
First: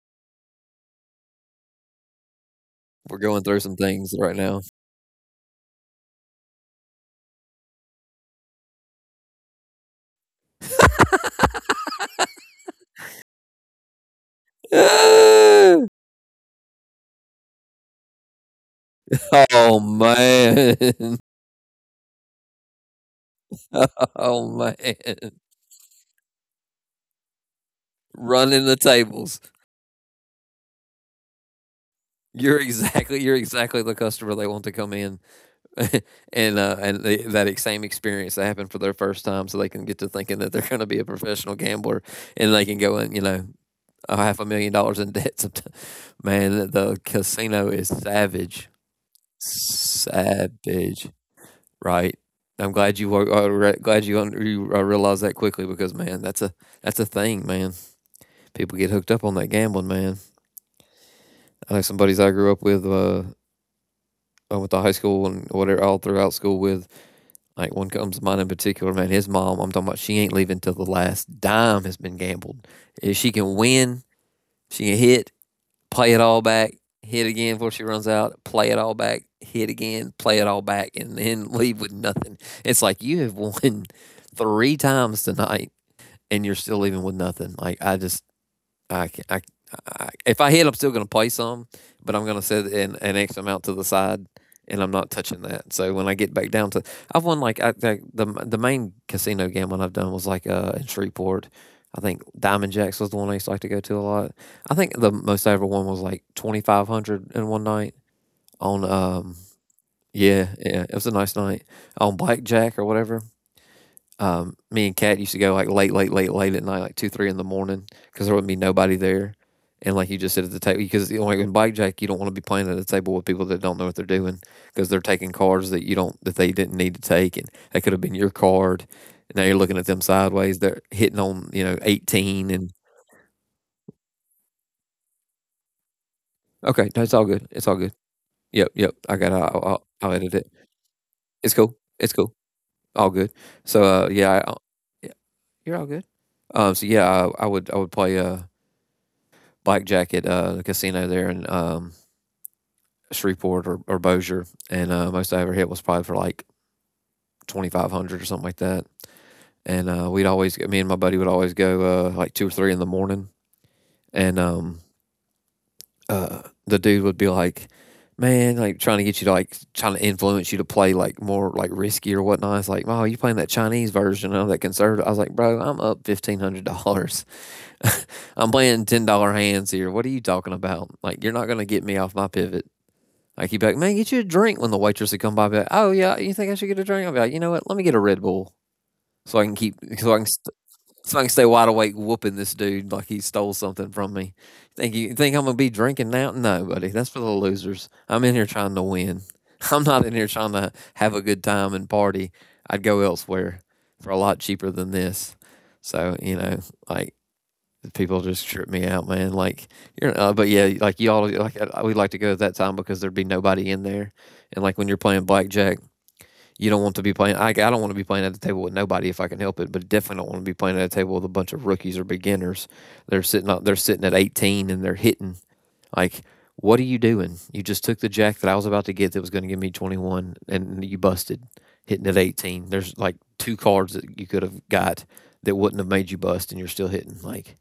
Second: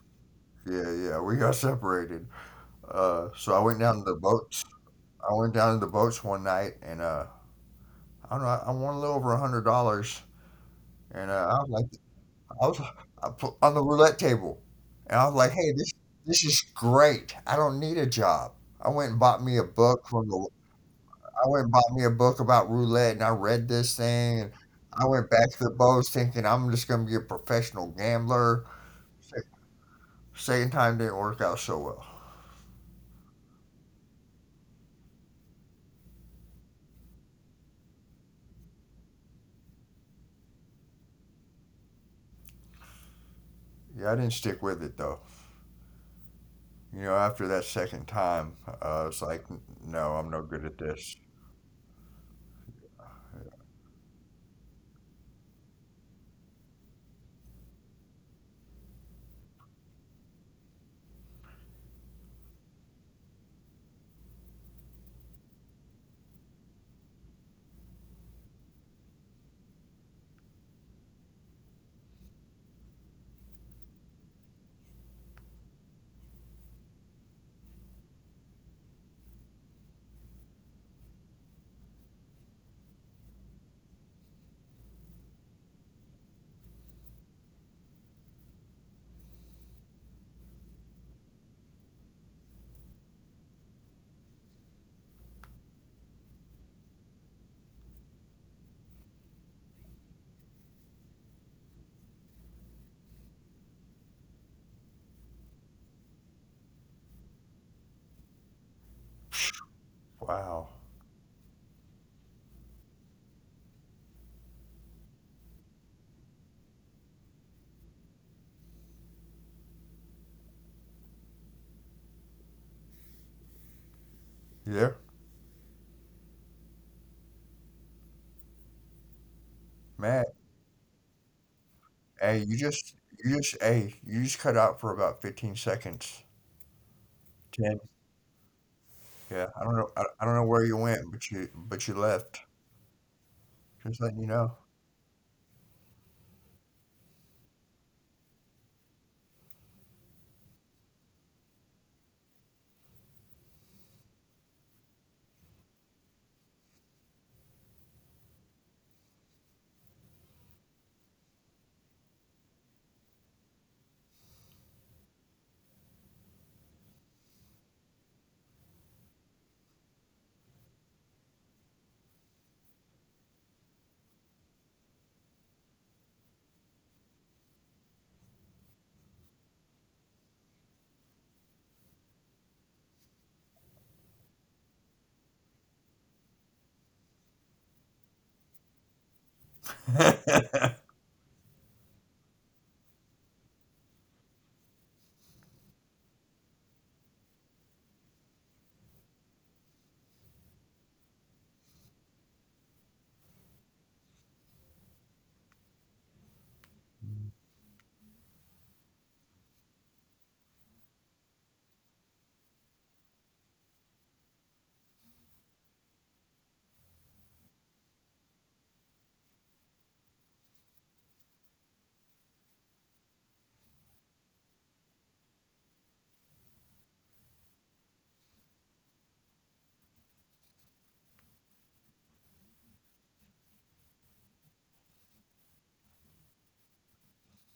yeah, yeah, we got separated.
We're
Uh,
going
so
through
I
some
went down to
things
the
right now.
boats. I went down to the boats one night, and uh, I don't know. I, I won a little over a hundred dollars, and uh, I was like, I was I put- on the roulette table, and I was like, hey, this this is great. I don't need a job. I went and bought me a
oh
book from the
man.
I went and bought me a book about roulette, and I read this thing,
Oh
and
man.
I went back to the Bose thinking I'm just gonna be a professional gambler.
Running the tables.
Se- Second time didn't work out so well.
You're exactly you're exactly the customer they want to come in, and uh, and they, that same experience that happened for their first time so they can get to thinking that they're going to be a professional gambler and they can go in, you know,
Yeah,
a
I didn't
half a
stick
million
with
dollars
it
in
though.
debt sometime. Man, the
You know, after that
casino is
second time,
savage.
uh, I was like, "N- no, I'm no good at
Savage.
this.
Right? I'm glad you were, uh, re- glad you, un- you uh, realized that quickly because man, that's a that's a thing, man. People get hooked up on that gambling, man. I know some buddies I grew up with, uh, I went to high school and whatever, all throughout school with. Like one comes to mind in particular, man. His mom, I'm talking about, she ain't leaving till the last dime has been gambled. If she can win, she can hit, play it all back, hit again before she runs out, play it all back, hit again, play it all back, and then leave with nothing. It's like you have won three times tonight and you're still leaving with nothing. Like I just I, I, I, if I hit, I'm still gonna play some, but I'm gonna set an, an X amount to the side, and I'm not touching that. So when I get back down to, I've won like I, the the the main casino gambling I've done was like uh in Shreveport. I think Diamond Jacks was the one I used to like to go to a lot. I think the most I ever won was like twenty five hundred in one night on um yeah
Wow.
yeah it was a nice night on blackjack or whatever. um, me and Kat used to go like late, late, late, late at night, like two, three in the morning, because there wouldn't be nobody there, and like you just sit at the table because you like in blackjack, you don't want to be playing at a table with people that don't know what they're doing because
Yeah,
they're taking cards that you don't, that they didn't need to take, and that could have been your card. And now you're looking at them
Matt.
sideways. They're hitting on you know eighteen,
Hey, you
and
just, you just, hey, you just cut out for about fifteen seconds.
okay, no, it's all good. It's all
Ten.
good. Yep, yep. I got.
Yeah,
I'll,
I don't
I'll,
know,
I'll
I,
edit
I don't
it.
know where you went, but
It's
you,
cool.
but you
It's cool.
left.
All good. So uh,
Just letting you
yeah, I,
know.
yeah, you're all good. Um, so yeah, I, I would I would play uh blackjack at uh, the casino there in um, Shreveport or, or Bossier, and uh, most I ever hit was probably for like twenty five hundred or something like that. And uh, we'd always, me and my buddy would always go uh, like two or three in the morning, and um, uh, the dude would be like, "Man, like trying to get you to like trying to influence you to play like more like risky or whatnot." It's like, "Oh, you playing that Chinese version of that conservative?" I was like, "Bro, I'm up fifteen hundred dollars. I'm playing ten dollar hands here. What are you talking about? Like, you're not gonna get me off my pivot." I keep like, "Man, get you a drink." When the waitress would come by, I'd be like, "Oh yeah, you think I should get a drink?" I'd be like, "You know what? Let me get a Red Bull so I can keep so I can st- so I can stay wide awake whooping this dude like he stole something from me." Think you think I'm gonna be drinking now? No, buddy, that's for the losers. I'm in here trying to win. I'm not in here trying to have a good time and party. I'd go elsewhere for a lot cheaper than this. So you know, like people just trip me out, man. Like you're, uh, but yeah, like y'all, like I- we like to go at that time because there'd be nobody in there, and like when you're playing blackjack, you don't want to be playing. I, I don't want to be playing at the table with nobody if I can help it, but definitely don't want to be playing at a table with a bunch of rookies or beginners. They're sitting, out- they're sitting at eighteen and they're hitting. Like, what are you doing? You just took the jack that I was about to get that was going to give me twenty-one, and you busted hitting at eighteen. There's like two cards that you could have got that wouldn't have made you bust, and you're still hitting. Like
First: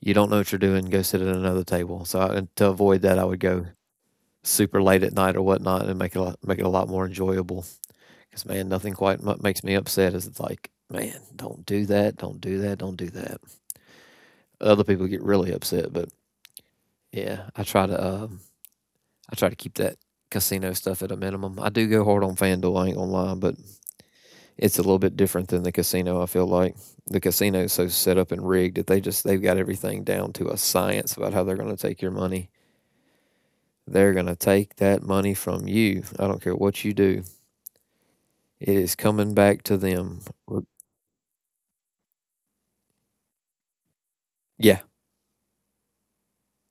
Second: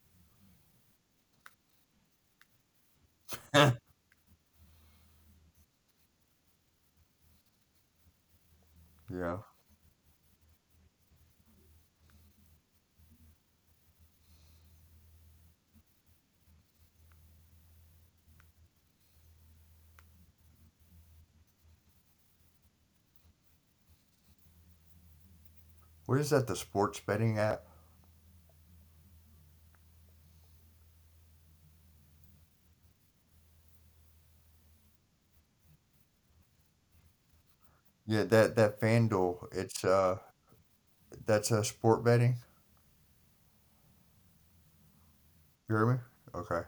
you don't know what you're doing, go sit at another table. So I, to avoid that, I would go super late at night or whatnot and make it a lot, make it a lot more enjoyable. Because man, nothing quite mu-
yeah.
makes me upset as it's like, man, don't do that, don't do that, don't do that. Other people get really upset, but yeah, I try to um, I try to keep that casino stuff at a minimum. I do go hard on FanDuel, I ain't gonna lie, but it's a little bit different than the
What
casino. I
is
feel
that? The
like
sports
the
betting
casino
app?
is so set up and rigged that they just they've got everything down to a science about how they're going to take your money. They're going to take that money from you. I don't care what you do.
Yeah, that
It
that
is coming
FanDuel.
back to
It's uh,
them.
that's a sport betting.
Yeah.
You hear me? Okay.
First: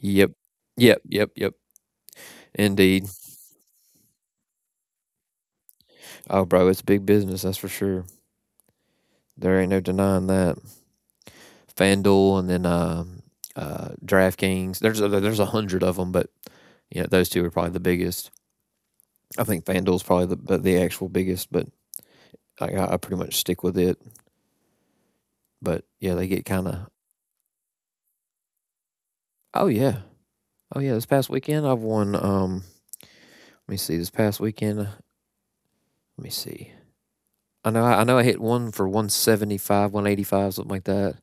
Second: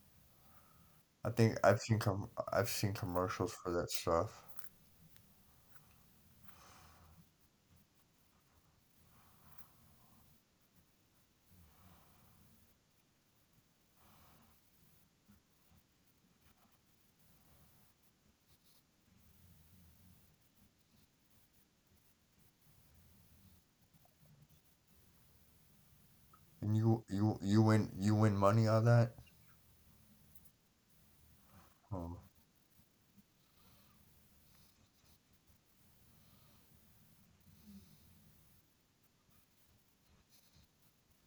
Yep. Yep.
I
Yep. Yep.
think I've seen com I've seen
Indeed.
commercials for that stuff.
Oh, bro, it's big business. That's for sure. There ain't no denying that. FanDuel and then uh, uh, DraftKings. There's a, there's a hundred of them, but you know those two are probably the biggest. I think FanDuel's probably the the actual biggest, but I, I pretty much stick with it. But yeah, they get kind
And
of.
you you you win you win money on that?
Oh yeah. Oh yeah. This past weekend, I've
Um,
won. Um, let me see. This past weekend, let me see. I know I, I know I hit one for one seventy-five, one eighty-five, something like that.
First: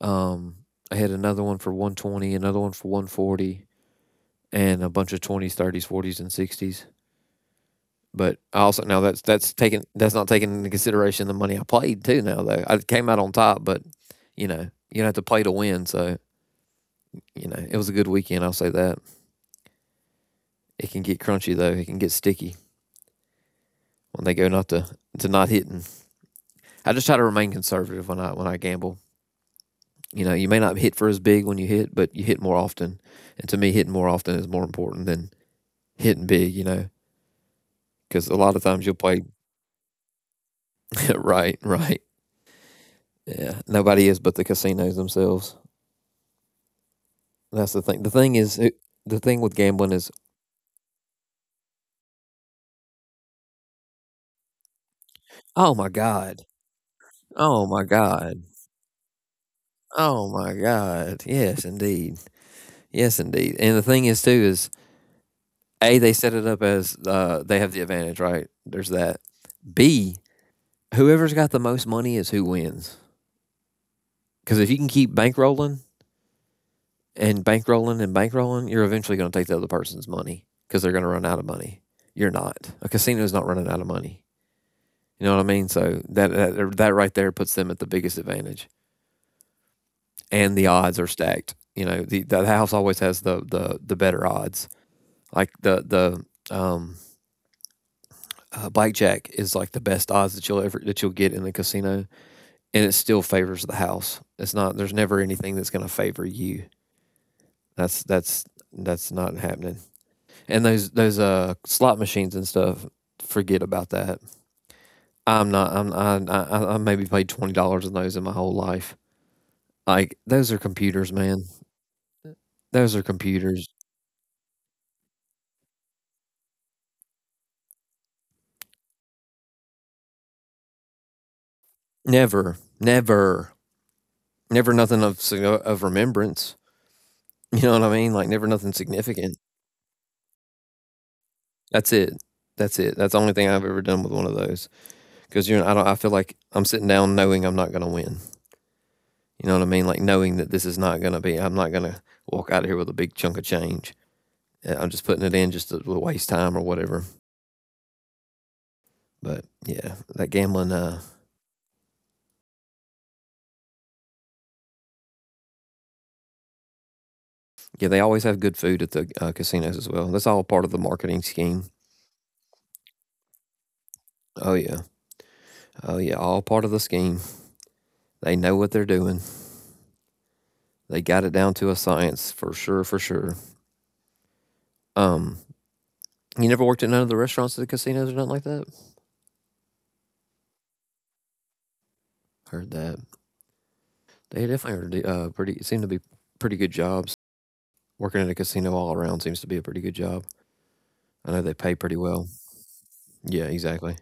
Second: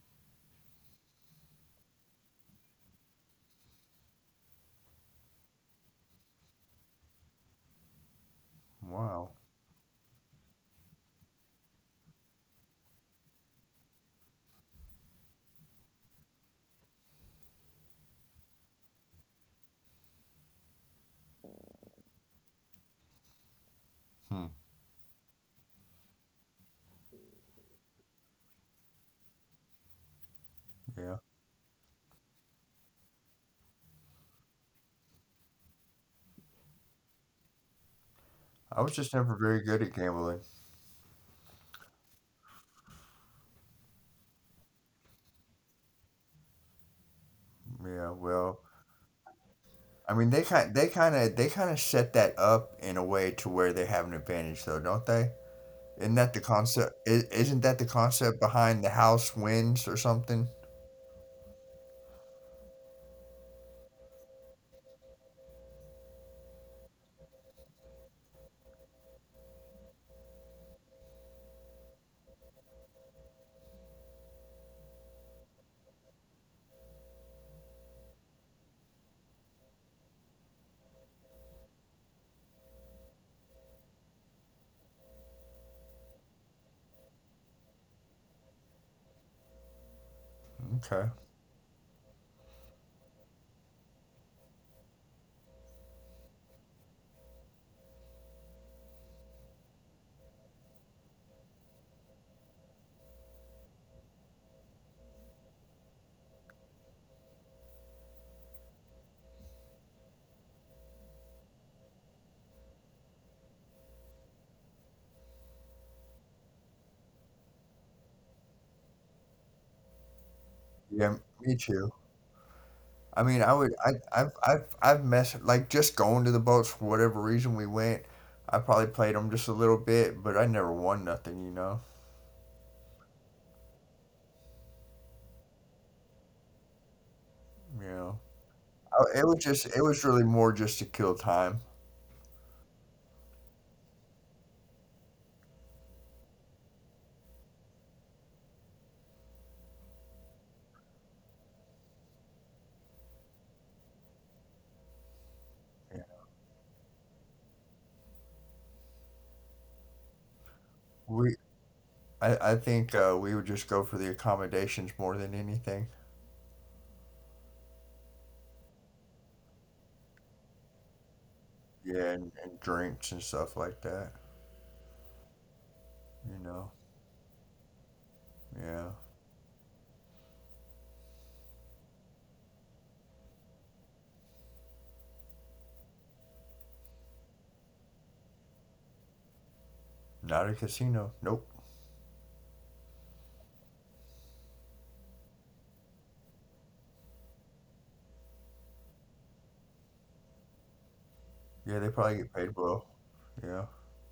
Um, I hit another one for one twenty, another one for one forty, and a bunch of twenties, thirties, forties, and sixties. But I also now that's
wow.
that's taking that's not taking into consideration the money I played too. Now though I came out on top, but you know you don't have to play to win, so you know it was a good weekend. I'll say that it can get crunchy though. It can get sticky when they
Hmm.
go not to to not hitting. I just try to remain conservative when I when I gamble. You know, you may not hit for as
Yeah.
big when you hit, but you hit more often. And to me, hitting more often is more important than hitting big, you know, because a lot of
I
times
was
you'll
just
play
never very good at gambling.
right, right. Yeah. Nobody is but the casinos themselves. That's the thing.
Yeah.
The thing
Well,
is, it- the thing with gambling
I
is,
mean, they kind they kind of they kind of set that up in a way to where they have an advantage, though, don't they?
oh my
Isn't that the
God.
concept? i- Isn't
Oh
that the
my
concept
God.
behind the house wins or
Oh
something?
my God. Yes, indeed. Yes, indeed. And the thing is, too, is A, they set it up as uh, they have the advantage, right? There's that. B, whoever's got the most money is who wins. Because if you can keep bankrolling and bankrolling and bankrolling, you're eventually going to take the other person's money because they're going to run out of money. You're not. A casino is not running out of money. You know what I mean? So that that, that right there puts them at the biggest advantage, and the odds
Okay.
are stacked. You know, the, the house always has the, the, the better odds. Like the the um, uh, blackjack is like the best odds that you'll ever that you'll get in the casino, and it still favors the house. It's not. There's never anything that's going to favor you. That's that's that's not happening. And those those uh slot machines and stuff. Forget about that. I'm not. I'm. I. I, I maybe paid twenty dollars on those in my whole life. Like those are
Yeah,
computers, man.
me too.
Those are
I mean, I would,
computers.
I, I've, I've, I've messed like just going to the boats for whatever reason we went. I probably played them just a little bit, but I never won nothing, you know.
Never, never, never nothing of sig- of remembrance. You know
You
what I
know,
mean? Like never nothing
I, it was
significant.
just, it was really more just to kill time.
That's it. That's it. That's the only thing I've ever done with one of those. Because you know, I don't. I feel like I'm sitting down knowing I'm not going to win. You know what I mean? Like knowing that this is not going to be. I'm not going to walk out of here with a big chunk of change. uh, I'm just putting it in just to
Yeah.
waste time or whatever. But yeah, that gambling. Uh,
We, I, I think uh, we would just go for the accommodations more than anything.
yeah, they always have good food at the uh, casinos as well. That's all part of the marketing scheme.
Yeah, and, and drinks and stuff like that.
Oh yeah, oh yeah,
You
all
know,
part of the scheme. They know what
yeah.
they're doing. They got it down to a science for sure, for sure. Um, you never worked at none of the restaurants at the casinos or nothing like that.
Not a casino. Nope.
Heard that they definitely are uh, pretty. Seem to be pretty good jobs. Working at a casino all around seems to be a pretty good job. I know they
Yeah,
pay
they
pretty
probably get
well.
paid well.
Yeah,
Yeah,
exactly.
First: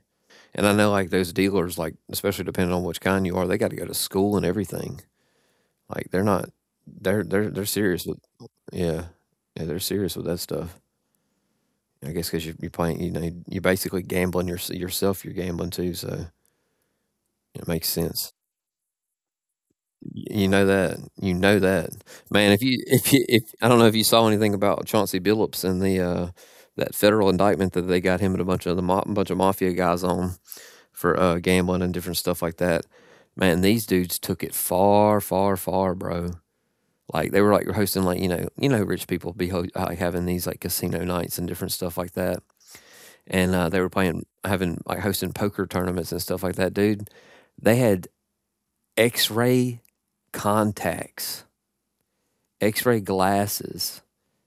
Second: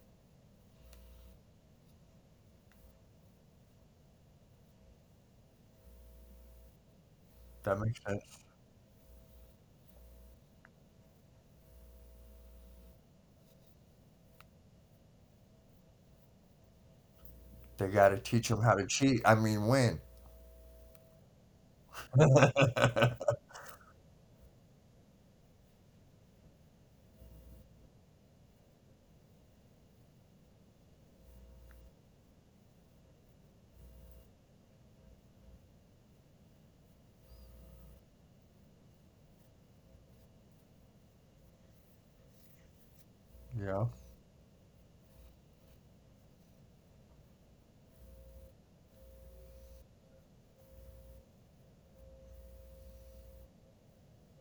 And I know like those dealers, like especially depending on which kind you are, they got to go to school and everything. Like they're not, they're they're they're
that makes
serious with
sense.
yeah, yeah they're serious with that stuff. I guess because you, you're playing, you know, you're basically gambling your, yourself. You're gambling too, so it
They
makes
got to
sense.
teach them how to cheat. I mean, win.
You know that, you know that, man. If you if you if I don't know if you saw anything about Chauncey Billups and the uh, that federal indictment that they got him and a bunch of the mo- bunch of mafia guys on for uh, gambling and different stuff like that. Man, these dudes took it far, far, far, bro. Like they were like hosting like you know you know rich people be ho- like having these like casino nights and different stuff like that, and uh, they
Yeah.
were playing having like hosting poker tournaments and stuff like that, dude. They had X-ray contacts, X-ray glasses,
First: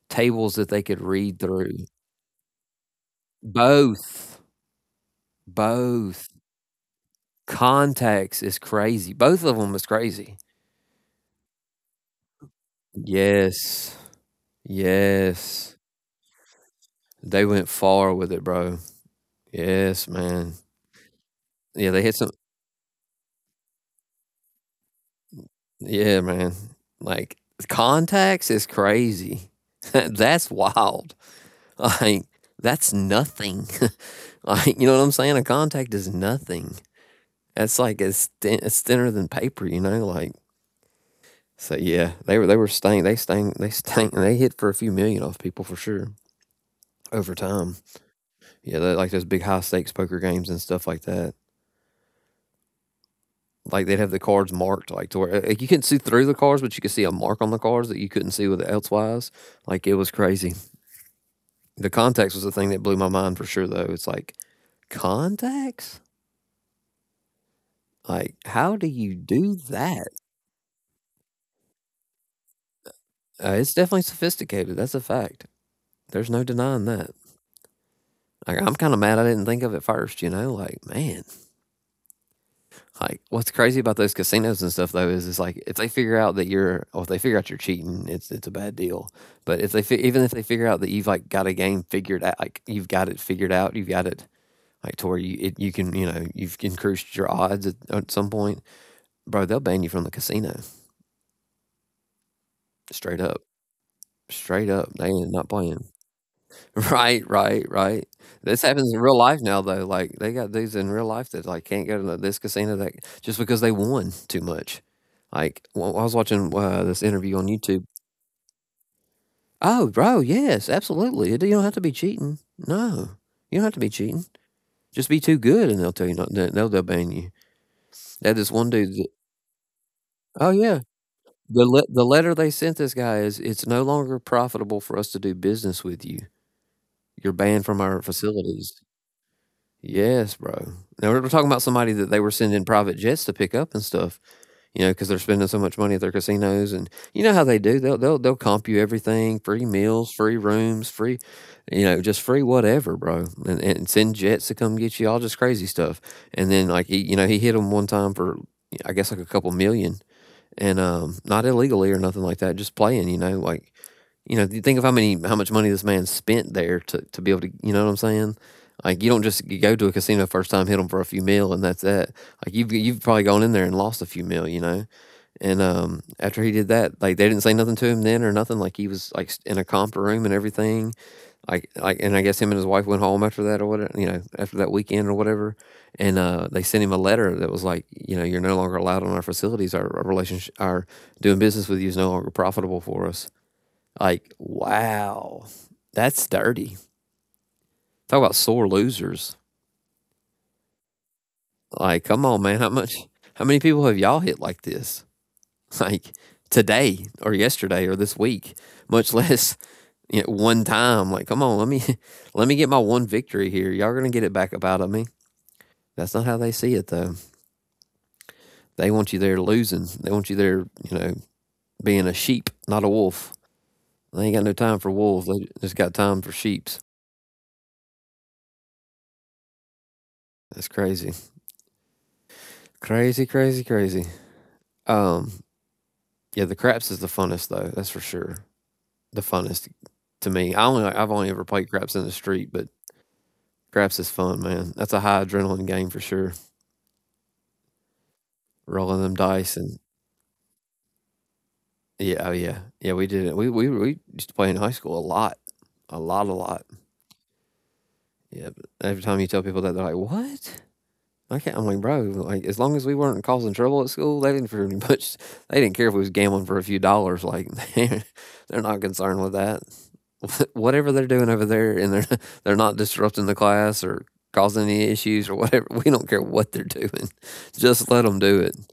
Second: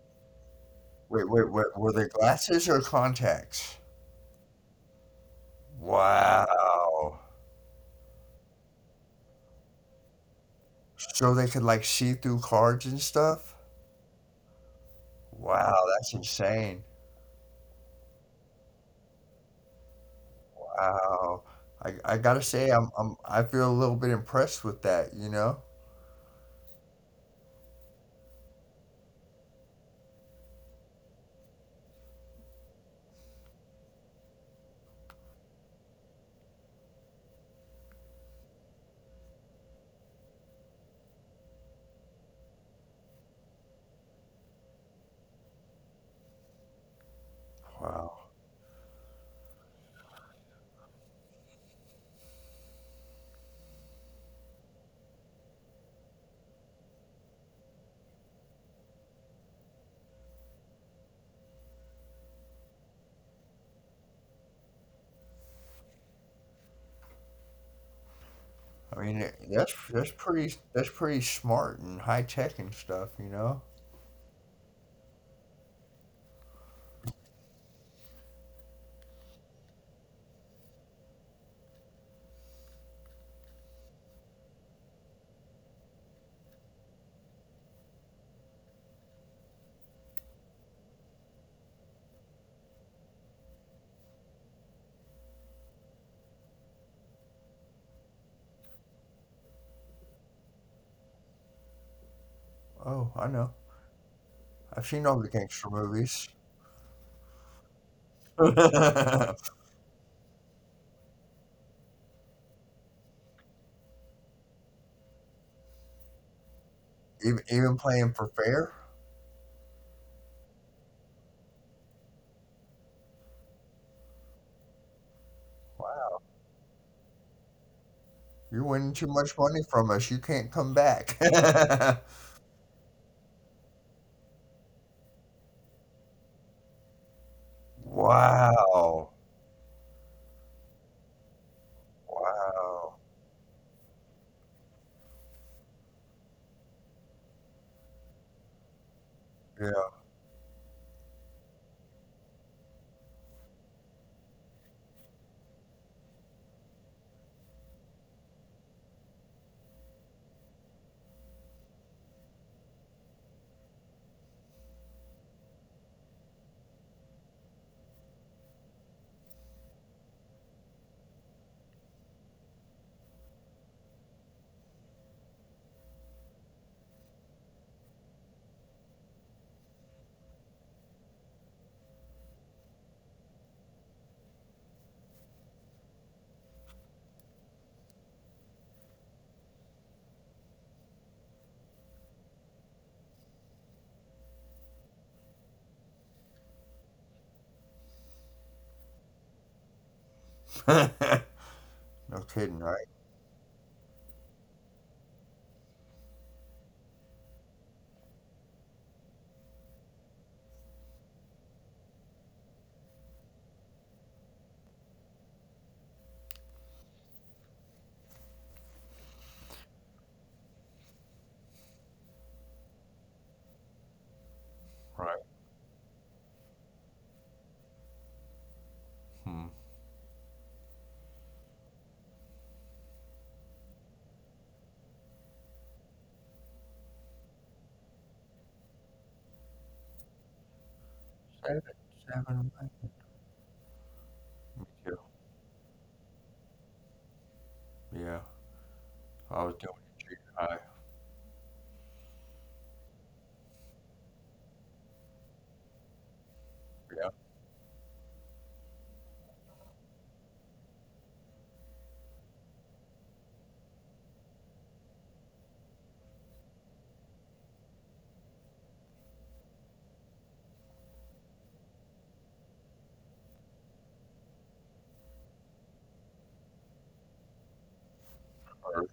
tables that they could
Wait,
read
wait, wait,
through.
were they glasses or contacts?
Both, both
Wow.
contacts is crazy. Both of them is crazy.
So they could like see through cards and stuff?
Yes. Yes.
Wow, that's insane.
They went far with it, bro. Yes, man.
Wow. I,
Yeah, they
I
hit some.
gotta say I'm, I'm I feel a little bit impressed with that, you know?
Yeah, man. Like contacts is crazy. That's wild. Like that's nothing. Like you know what I'm saying? A contact is nothing. That's like it's thin, it's thinner than paper. You know, like so. Yeah, they were they were staying. They staying. They staying. They hit for a few million off people for sure over time.
Wow.
Yeah, they, like those big high stakes poker games and stuff like that. Like they'd have the cards marked like to where like, you couldn't see through the cards, but you could see a mark on the cards that you couldn't see with elsewise. Like it was crazy. The contacts was the thing that blew my mind for sure though. It's like contacts. Like how do
I mean
you
it-
do
that's that's
that?
pretty that's pretty smart and high tech and stuff, you
Uh,
know?
it's definitely sophisticated. That's a fact. There's no denying that. Like I'm kind of mad I didn't think of it first. You know, like man, like, what's crazy about those casinos and stuff though is, it's like if they figure out that you're, or if they figure out you're cheating, it's it's a bad deal. But if they fi- even if they figure out that you've like got a game figured out, like you've got it figured out, you've got it like to where you it, you can you know you've increased your odds at, at some point, bro. They'll ban you from the casino
Oh, I
straight up,
know.
straight
I've
up.
seen
They
all the
ain't not
gangster
playing.
movies.
Right, right, right. This happens in real life now, though. Like they got dudes in real life that like can't go to this casino that just because they won too much. Like well, I was watching uh, this
even
interview on
even
YouTube.
playing for fair.
Oh, bro, yes, absolutely. You don't have to be cheating. No, you don't have to be cheating. Just be too good, and they'll
Wow.
tell you not. They'll they'll ban you. That this
You're
one
winning
dude.
too
That,
much money from us. You can't
oh
come
yeah,
back.
the le- the letter they sent this guy is it's no longer profitable for us to do business with you. You're banned from our facilities.
wow.
Yes, bro. Now we're talking about somebody that they were sending
Wow.
private jets to pick up and stuff, you know, because they're spending so much money at their casinos, and you know how they do. They'll they'll they'll comp you everything: free meals, free rooms, free, you know, just free whatever, bro. And, and send jets to come get you, all just crazy stuff. And then like he, you know, he hit them one time for I guess like a couple million, and um, not illegally or nothing like that, just playing, you know, like you know, think of how many how much money this man spent there to to be able to, you know what I'm saying? Like you don't just you go to a casino first time, hit them for a few mil, and that's that. Like you've you've probably gone in there and lost a few mil, you know. And um, after he did that, like they didn't say nothing to him then or nothing. Like he was like in a comp room and everything. Like like, and I guess him and his wife went home after that or whatever. You know, after that weekend or whatever. And uh, they sent him a letter that was like, you know, you're no longer allowed on our facilities. Our, our relationship, our doing business with you is no longer profitable for us. Like, wow, that's dirty. Talk about sore losers.
Yeah. no
Like, come on,
kidding,
man.
right?
How much? How many people have y'all hit like this? Like today or yesterday or this week? Much less you know, one time. Like, come on. Let me let me get my one victory here. Y'all are gonna get it back up out of me. That's not how they see it though. They want you there losing. They want you there, you know, being a sheep, not a wolf. They ain't got no time for
Right.
wolves. They just got time for sheeps.
Hmm.
That's crazy. Crazy, crazy, crazy. Um, Yeah, the craps is the funnest though. That's for sure. The funnest to me. I only I've only
Seven.
ever played craps in the
Seven.
street, but craps is fun, man.
Yeah.
That's a high adrenaline game for sure.
Yeah.
Rolling them
I was doing
dice and
it junior high.
yeah, oh yeah, yeah. We did it. We we we used to play in high school a lot, a lot, a lot.
Yeah.
Yeah. But every time you tell people that, they're like, "What?" I can't. I'm like, bro. Like as long as we weren't causing trouble at school, they didn't pretty much. They didn't care if we was gambling for a few dollars. Like they're not concerned with that. whatever they're doing over there, and they're they're not disrupting the class or causing any issues or whatever. We don't care what they're doing. Just let them do
Or,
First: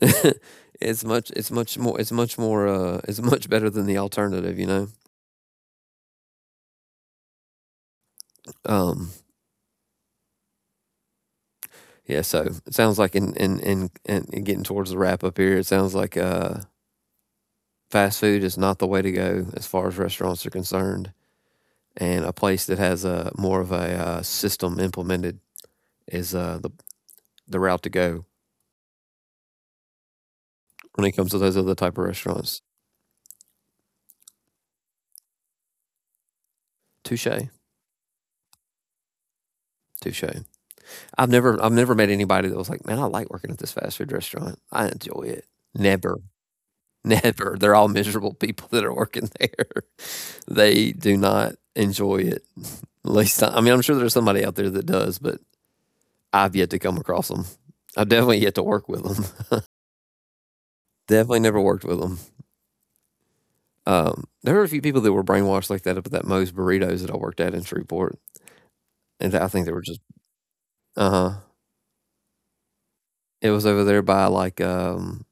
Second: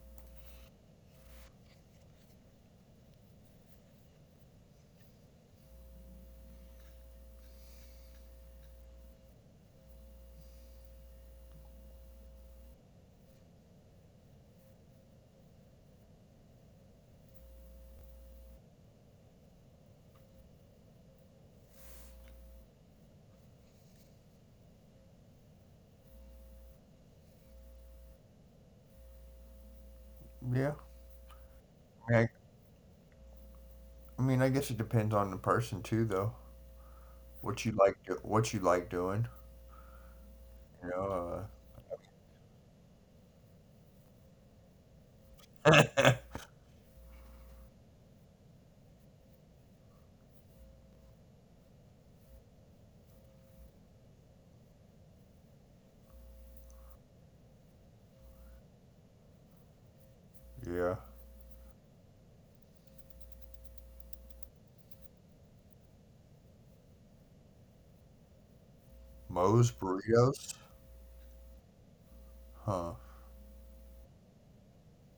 it. it's much it's much more it's much more uh it's much better than the alternative, you know. Um yeah, so it sounds like in in in, in getting towards the wrap up here, it sounds like uh fast food is not the way to go as far as restaurants are concerned, and a place that has a more of a uh, system implemented is uh the the route to go
yeah.
when it comes to those other type of
I mean, I,
restaurants.
I mean, I guess it depends on the person too, though.
Touche,
What you like, do, what you like doing.
touche.
You
I've never,
know.
I've never met anybody that was like, man, I like working at this fast food restaurant. I enjoy it. Never,
Uh,
never. They're all miserable people that are working there. they do not enjoy it. At least, I, I mean, I'm sure there's somebody out there that does, but I've yet to come across them. I've definitely yet to work with them.
yeah.
definitely never worked with them. Um, there were a few people that were brainwashed like that up at that Moe's Burritos that I worked at in Shreveport, and I think they were
Moe's
just
burritos.
uh huh.
Huh.
It was over there by like um,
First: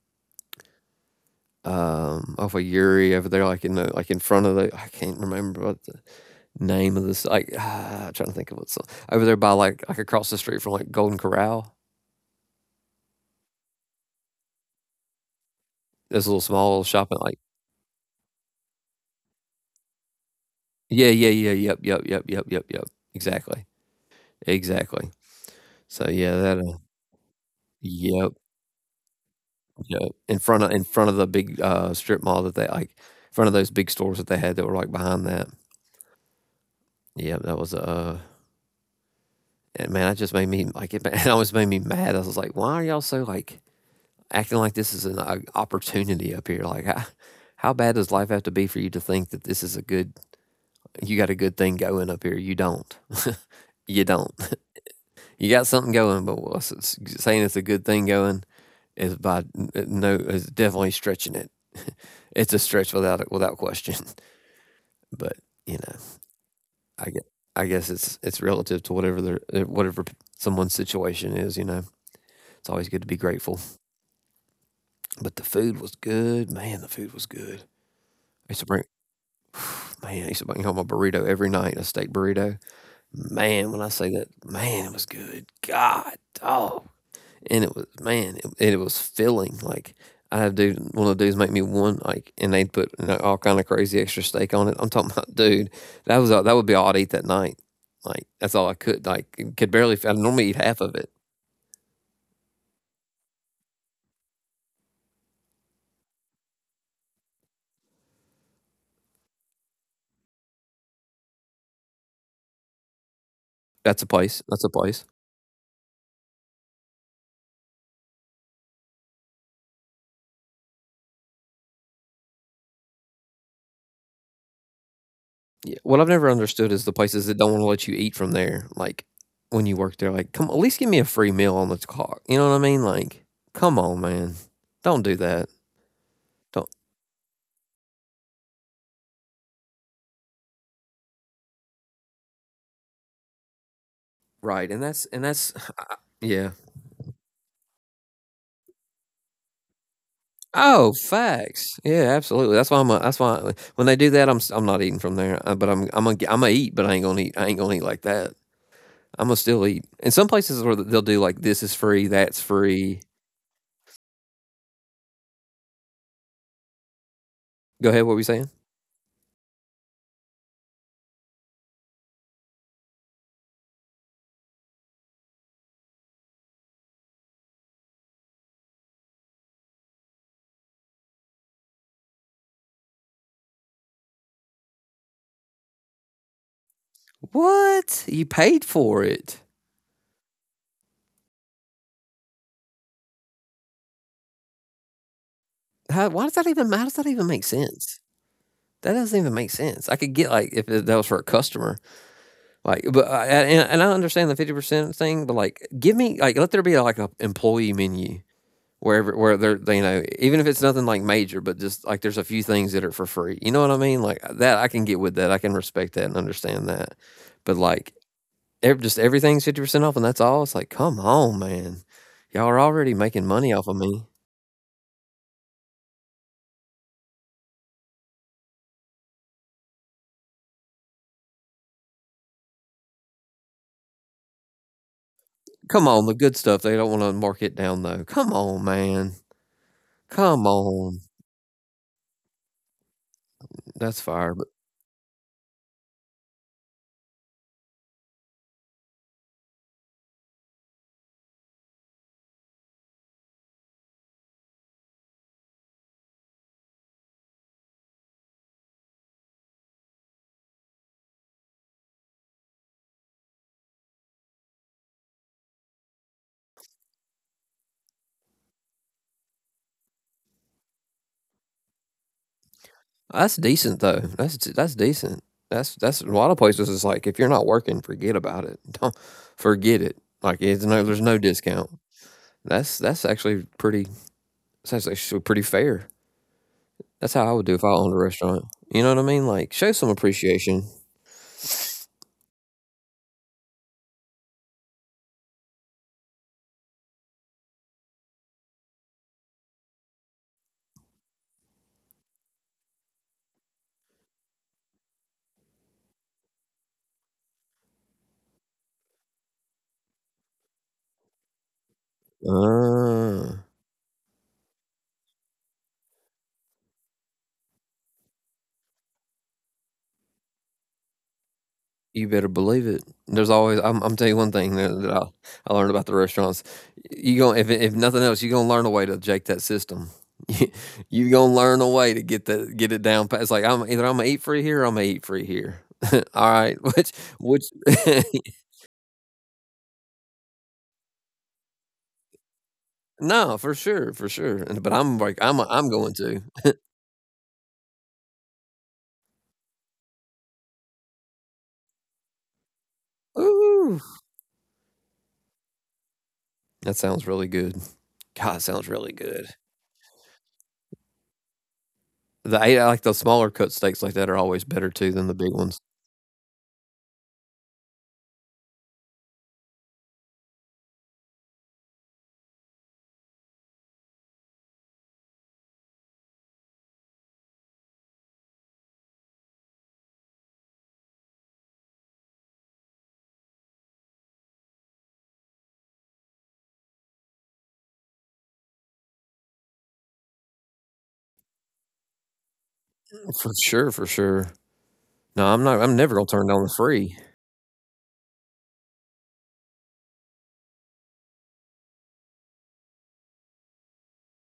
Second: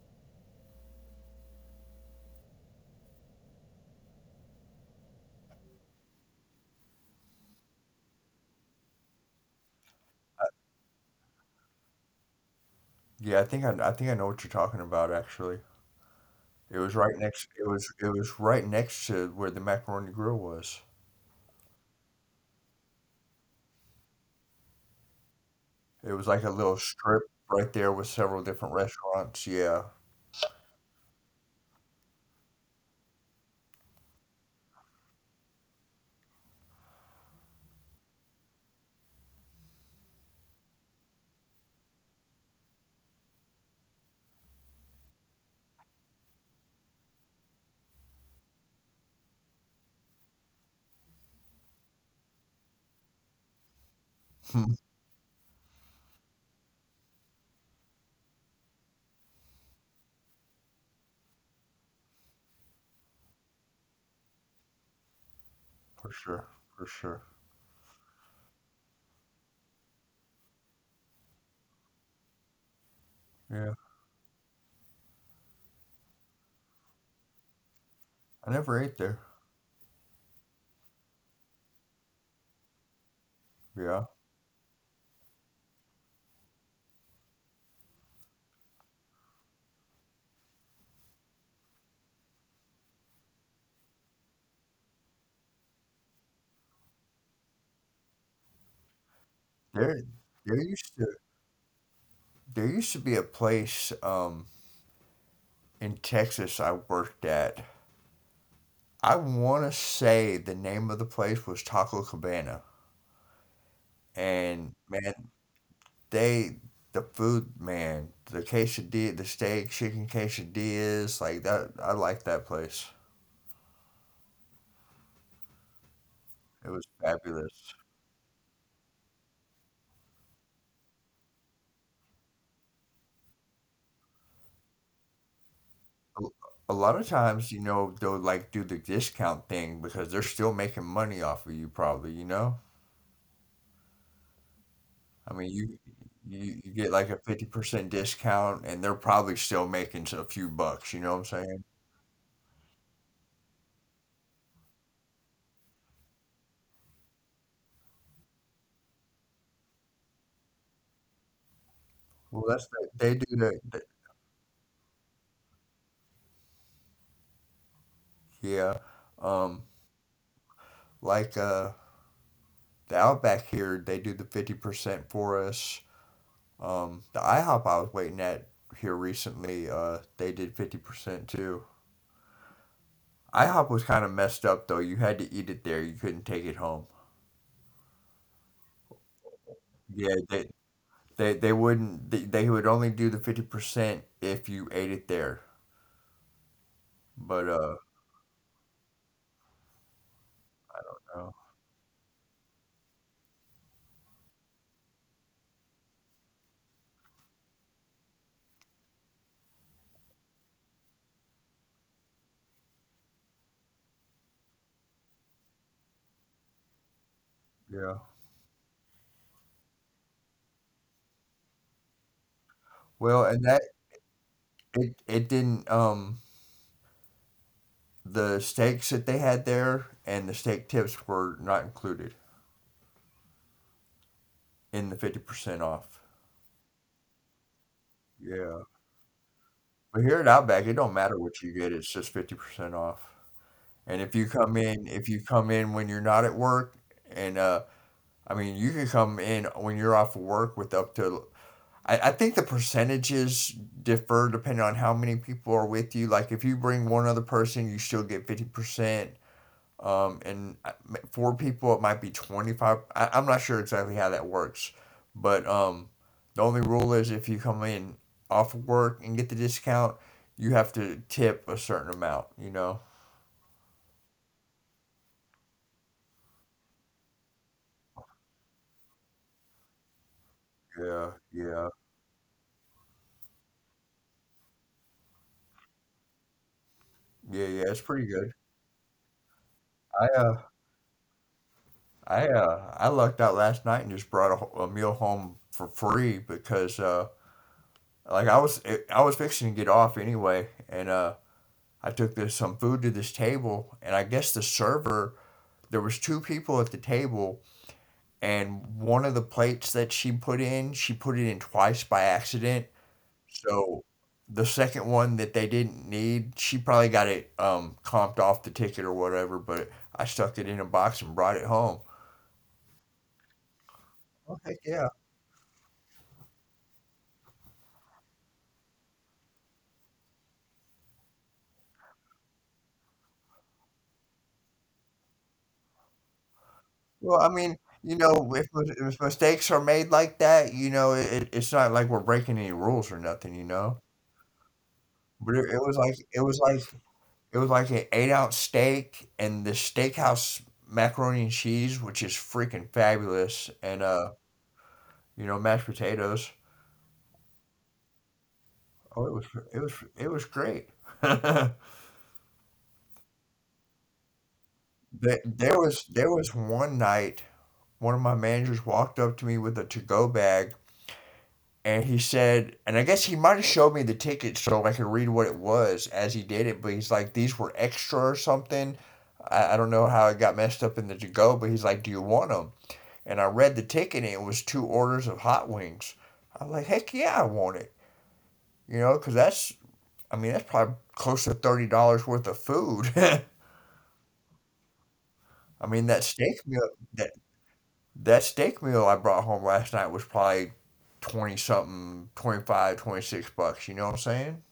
um off of Yuri over there, like in the like in front of the I can't remember what the name of this like ah, I'm trying to think of what's over there by like like across the street from like Golden Corral.
Yeah. I think I, I think I know what you're talking about, actually.
There's a little small
It
little
was
shop
right
and like
next it was it was right next to where the Macaroni Grill was.
yeah yeah yeah yep yep yep yep yep yep exactly exactly. So
It was
yeah
like a
that uh,
little strip right there with
yep
several different restaurants, yeah.
yep in front of in front of the big uh strip mall that they like in front of those big stores that they had that were like behind that. Yeah, that was uh and man, that just made me like it, ma- it almost made me mad. I was like, why are y'all so like acting like this is an uh, opportunity up here. Like, how, how bad does life have to be for you to think that this is a good, you got a good thing going up here? You don't. you don't.
Hmm.
You got something going, but what's it's saying it's a good thing going is by uh, no, is definitely stretching it. It's a stretch without it, without question. But you know,
For sure, for
I
sure.
get. I guess it's it's relative to whatever their uh, whatever someone's situation is. You know, it's always good to be grateful.
Yeah.
But the food was good, man. The food was good. I
I
used to
never
bring
ate there.
Man, I used to bring home a burrito every night, a steak burrito. Man, when I
Yeah.
say that, man, it was good. God, oh, and it was man, it, it was filling. Like I had a dude, one of the dudes make me one like, and they'd put you know, all kind of crazy extra steak on it. I'm talking about, dude, that was all- that would be all I'd eat that night. Like that's all I could like could barely.
There
I normally eat
there
half
used
of
to
it.
there used to be a place um in Texas I worked at. I wanna say the name of the place was Taco Cabana.
That's a place. That's a
And
place.
man, they the food man, the quesadilla, the steak, chicken quesadillas, like that. I like that place.
Yeah. What I've never understood
It
is
was
the places that don't want to
fabulous.
let you eat from there. Like when you work there, like come at least give me a free meal on the clock. You know what I mean? Like, come on, man, don't do that.
A
Don't
a lot of times, you know, they'll like do the discount thing because they're still making money off of you, probably. You know,
right. And that's and
I
that's
mean, you
yeah.
you, you get like a fifty percent discount and they're probably still making a few
Oh,
bucks. You know what I'm saying?
facts. Yeah, absolutely. That's why I'm. A, that's why when they do that, I'm s- I'm not eating from there. Uh, But I'm I'm gonna I'm gonna eat, but I ain't gonna eat. I ain't gonna eat like that. I'm gonna still eat. And some places where they'll do like this is free, that's
Well, that's the,
free.
they do the, the
Go ahead. What were you saying?
yeah. Um, like uh, the Outback here, they do the fifty percent for us. Um, the IHOP I was waiting at here recently, uh, they did fifty percent too. IHOP was kind of messed up though. You had to eat it there. You couldn't take it home.
What you paid for it?
Yeah, they they, they wouldn't. They, they would only do the fifty percent if you ate it there.
How, why does that even? How does that even make
But uh,
sense? That doesn't even make sense. I could get like if that was for a
oh,
customer, like, but I, and, and I understand the fifty percent thing, but like, give me like let there be like an employee menu wherever where they're they, you know even if it's nothing like major, but just like there's a few things that are for free. You know what I mean? Like uh, that, I can get with that. I can respect that and understand that. But
yeah.
like, ev- just everything's fifty percent off, and that's all. It's like, come on, man, y'all are already
Well,
making
and
money
that
off of me.
it it didn't. Um, the steaks that they had there and the steak tips were not included in the fifty percent
Come
off.
on, the good stuff. They don't want to mark it down though. Come
Yeah,
on, man.
but here at
Come
Outback, it don't
on.
matter what you get. It's just fifty percent off.
That's
And if you
fire. But
come in, if you come in when you're not at work, and uh, I mean, you can come in when you're off of work with up to. I, I think the percentages differ depending on how many people are with you. Like if you bring one other person, you still get fifty percent. Um, and uh, m- four people, it might be twenty five. i I'm not sure exactly how that works, but um, the only rule is if you come in off of work and get the discount, you have to tip a certain amount. You know.
that's decent though. That's that's decent. That's that's a lot of places. It's like if you're not working, forget about it. Don't forget it. Like it's no, there's
Yeah.
no
Yeah.
discount. That's that's actually pretty. That's actually pretty fair. That's how I
Yeah,
would do
yeah,
if I
it's
owned a
pretty good.
restaurant. You know what I mean? Like show some
I uh,
appreciation.
I uh, I lucked out last night and just brought a, ho- a meal home for free because uh, like I was it, I was fixing to get off anyway, and uh, I took this some food to this table, and I guess the server there was two people at the table, and one of the plates that she put in, she put it in twice by accident,
Ah.
so. The second one that they didn't need, she probably got it um comped off the ticket or whatever, but I stuck it in a box and brought it home.
You better believe it. There's always I'm I'm telling you
Oh,
one
heck
thing that,
yeah.
that I, I learned about the restaurants. You going if if nothing else, you're gonna learn a way to jake that system. you are gonna learn a way to get the get it down. Pat. It's like I'm either I'm gonna eat free here, or I'm gonna eat free here. All right, which
Well, I mean,
which
you know, if, if mistakes are made like that, you know, it, it's not like we're breaking any rules or nothing, you
no, for
know.
sure, for sure. And- But I'm
But
like
it, it
I'm
was
I'm
like
going
it was
to.
like it was like an eight ounce steak and the steakhouse macaroni and cheese, which is freaking fabulous, and
Ooh,
uh, you know, mashed potatoes.
that sounds really good. God, it sounds
Oh,
really
it was
good.
it was it was great.
The I I like the smaller cut steaks like that are always better too
There
than the big
there
ones.
was there was one night one of my managers walked up to me with a to go bag and he said, and I guess he might have showed me the ticket so I could read what it was as he did it, but he's like, these were extra or something. I, I don't know how it got messed up in the to go, but he's like, do you want them? And I read the ticket and it was two orders of hot wings. I'm like, heck yeah, I want it. You know, because that's, I mean, that's probably close to thirty dollars worth of food.
For sure, for sure. No, I'm not.
I
I'm
mean,
never
that
gonna turn
steak
down the
meal,
free,
that, that steak meal I brought home last night was probably twenty something, twenty five, twenty six bucks. You know what I'm saying?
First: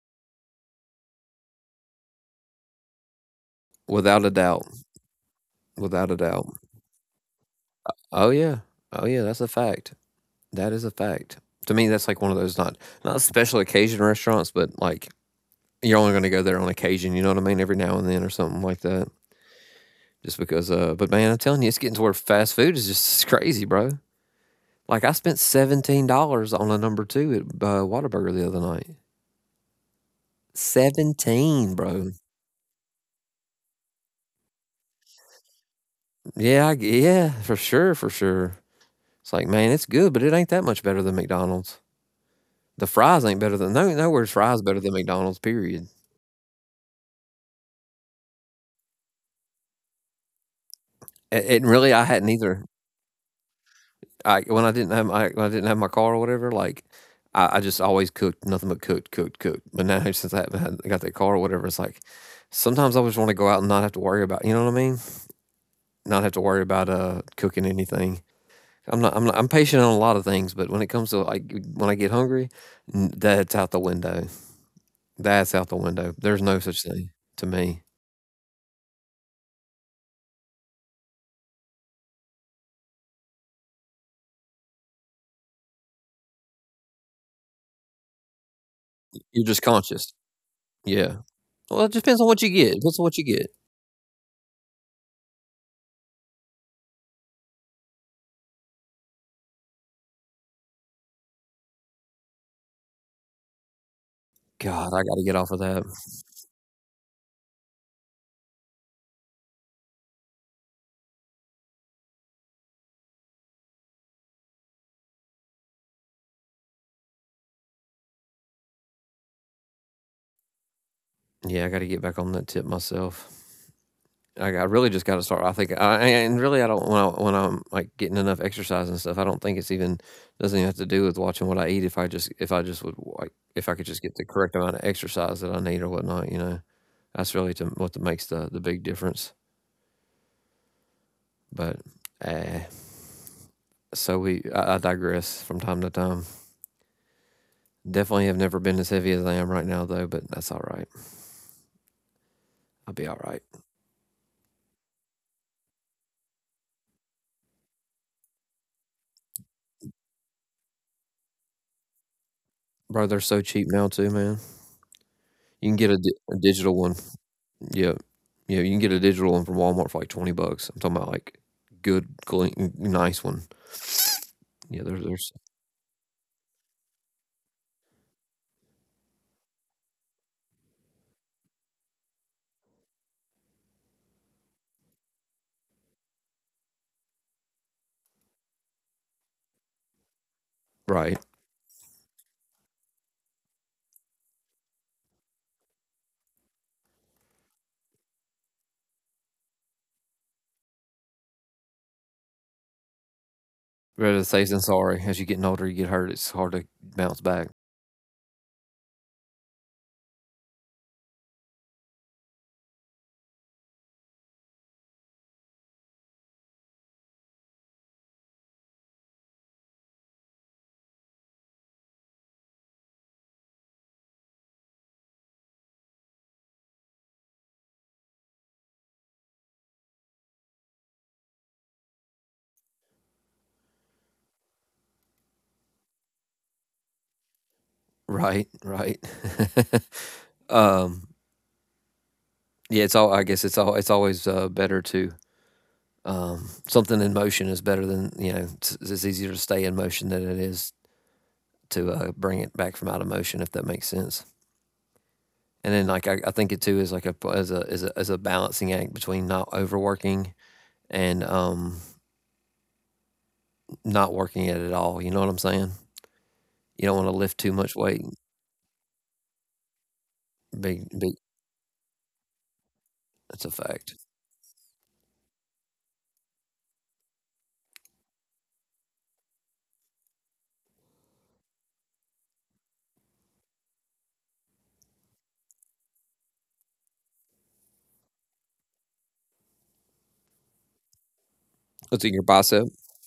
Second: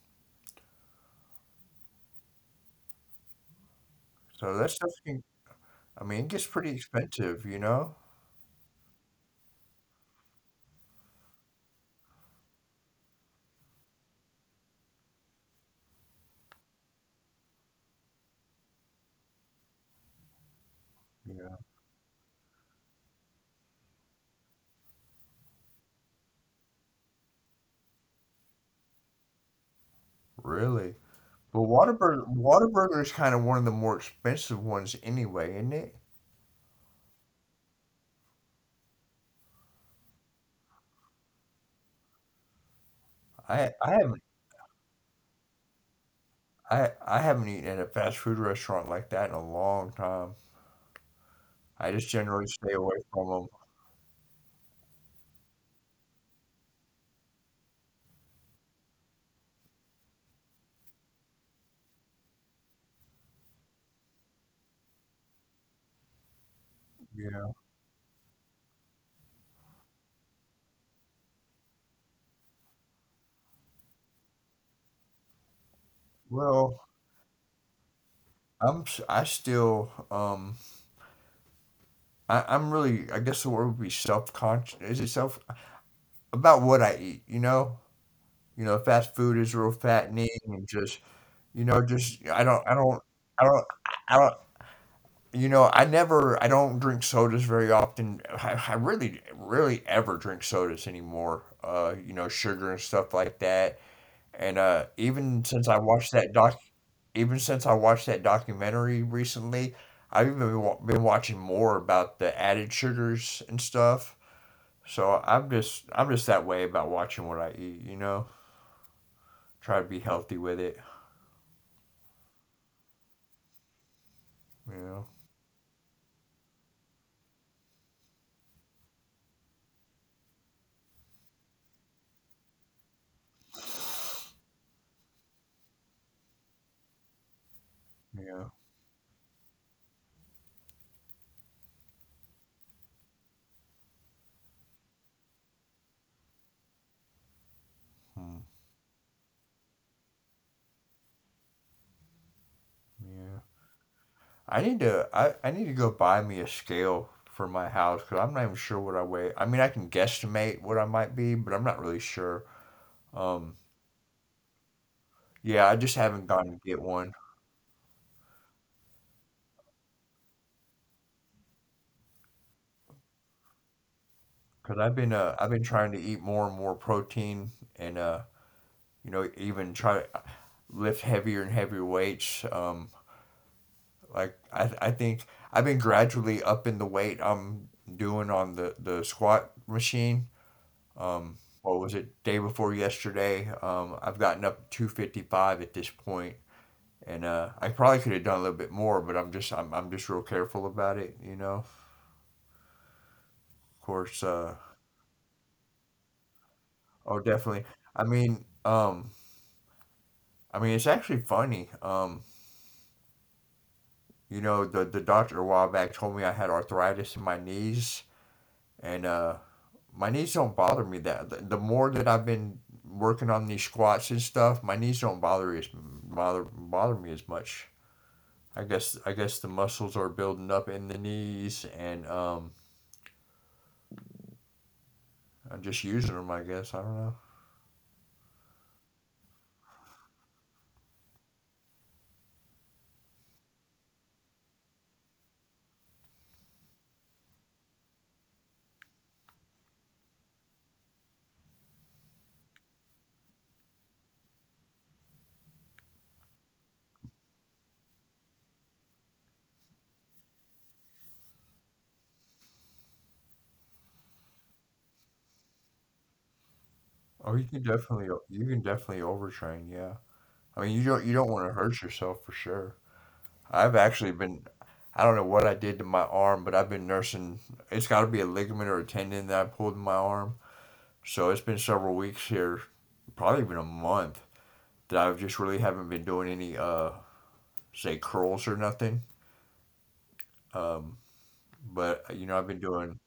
without a
So
doubt,
that stuff can I
without a
mean, it gets
doubt.
pretty expensive, you know?
Oh yeah, oh yeah. That's a fact. That is a fact. To me, that's like one of those not not special occasion restaurants, but like you're only gonna go there on occasion. You know what I mean? Every now and then or something like that. Just because. Uh, but man, I'm
Yeah,
telling you, it's getting to where fast food is just crazy, bro. Like I spent seventeen dollars on a number two at uh, Whataburger the other night.
really. But
Seventeen, bro.
Whataburger, Whataburger is kind of one of the more expensive ones anyway, isn't it?
Yeah, I, yeah, for sure, for sure. It's like, man, it's good, but it ain't that much better than McDonald's. The fries ain't better
I
than
I
no
haven't
nowhere's fries better than McDonald's. Period.
I I haven't eaten at a fast food restaurant like that in a long time.
And, and
I
really, I
just
hadn't
generally
either.
stay away from them.
I when I didn't have my when I didn't have my car or whatever, like I, I just always cooked nothing but cooked, cooked, cooked. But now since I haven't had- got that car or whatever, it's like sometimes I just want to go out and not have to worry about you know what I mean, not have to worry about uh
Yeah.
cooking anything. I'm not, I'm not, I'm patient on a lot of things, but when it comes to like when I get hungry, n- that's out the window. That's out the window. There's no such
Well,
thing to me.
I'm s- I still um I I'm really I guess the word would be self-conscious. Is it self about what I eat, you know? You know, fast food
You're just
is real
conscious.
fattening and just,
Yeah.
you
Well,
know,
it depends on
just
what you
I don't
get.
I
Depends on
don't
what you get.
I don't I don't you know, I never, I don't drink sodas very often. I, I really, really ever drink sodas anymore. Uh, you know, sugar and stuff like that. And
God,
uh,
I got to get
even
off of
since
that.
I watched that doc, even since I watched that documentary recently, I've even been, wa- been watching more about the added sugars and stuff. So I'm just, I'm just that way about watching what I eat. You know, try to be healthy with it.
Yeah, I got to get back on that tip myself. I, I
You
really just
know,
got to start. I think, I, and really, I don't when I, when I'm like getting enough exercise and stuff. I don't think it's even doesn't even have to do with watching what I eat. If I just if I just would like if I could just get the correct amount of exercise that I need or whatnot, you know, that's really to, what that makes the
yeah,
the big difference. But eh, so we I, I digress from time to time. Definitely have
mm,
never been as heavy as I am right now though, but that's all right. I'll be all
yeah.
right,
I need to I, I need to go buy me a scale for my house because I'm not even sure what I weigh. I mean, I can guesstimate what I might be, but I'm not really sure.
bro. They're so
Um,
cheap now too, man. You can
yeah, I
get a,
just
di- a
haven't gone to
digital
get
one.
one
Yeah, yeah. You can get a digital one from Walmart for like twenty bucks. I'm talking about like good, clean, nice one. Yeah,
because
there's
I've been
there's
uh I've been trying to eat more and more protein and uh you know even try to lift heavier and heavier weights. Um, like I I think I've been gradually upping the weight I'm doing on the the squat machine.
right.
Um, what was it? Day before yesterday. Um, I've gotten up two fifty-five at this point, and uh, I probably could have done a little bit more, but I'm just I'm I'm just real careful about it, you know. Of
Rather
course.
safe than
Uh,
sorry. As you getting older, you get hurt. It's hard to bounce
oh,
back.
definitely. I mean, um, I mean, it's actually funny. Um, you know, the the doctor a while back told me I had arthritis in my knees, and uh, my knees don't bother me that. The, the more that I've been working on these squats and stuff, my knees don't bother as bother bother me as much. I guess I guess the muscles are building up in the knees, and um, I'm just using them. I guess I don't know.
Right, right. um, yeah. It's all. I guess it's all. It's always uh, better to um, something in motion is better than you know. It's, it's easier to stay in motion than it is to uh, bring it back from out of motion. If that makes sense. And then like I, I think it too is like a as a as a as a balancing act between not overworking and um not working it at all. You know what I'm saying? You don't want to lift
Oh,
too
you can
much weight.
definitely you can definitely overtrain. Yeah, I mean
Big
you don't
big
you don't want to hurt yourself for sure.
that's a
I've
fact.
actually been I don't know what I did to my arm, but I've been nursing. It's got to be a ligament or a tendon that I pulled in my arm. So it's been several weeks here, probably even a month that I've just really haven't been doing any uh say curls or nothing. Um, but
What's in your
you know I've been
bicep?
doing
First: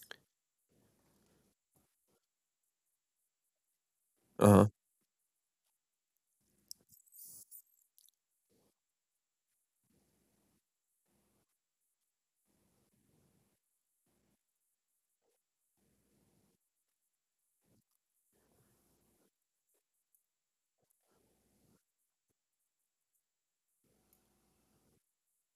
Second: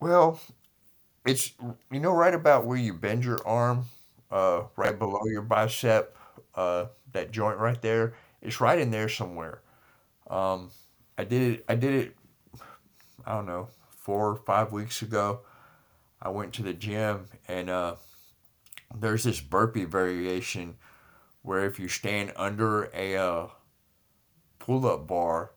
well. It's you know right about where you bend your arm,
Uh
uh,
huh.
right below your bicep, uh, that joint right there. It's right in there somewhere. Um, I did it. I did it. I don't know, four or five weeks ago. I went to the gym and uh, there's this burpee variation where if you stand under a uh, pull-up bar,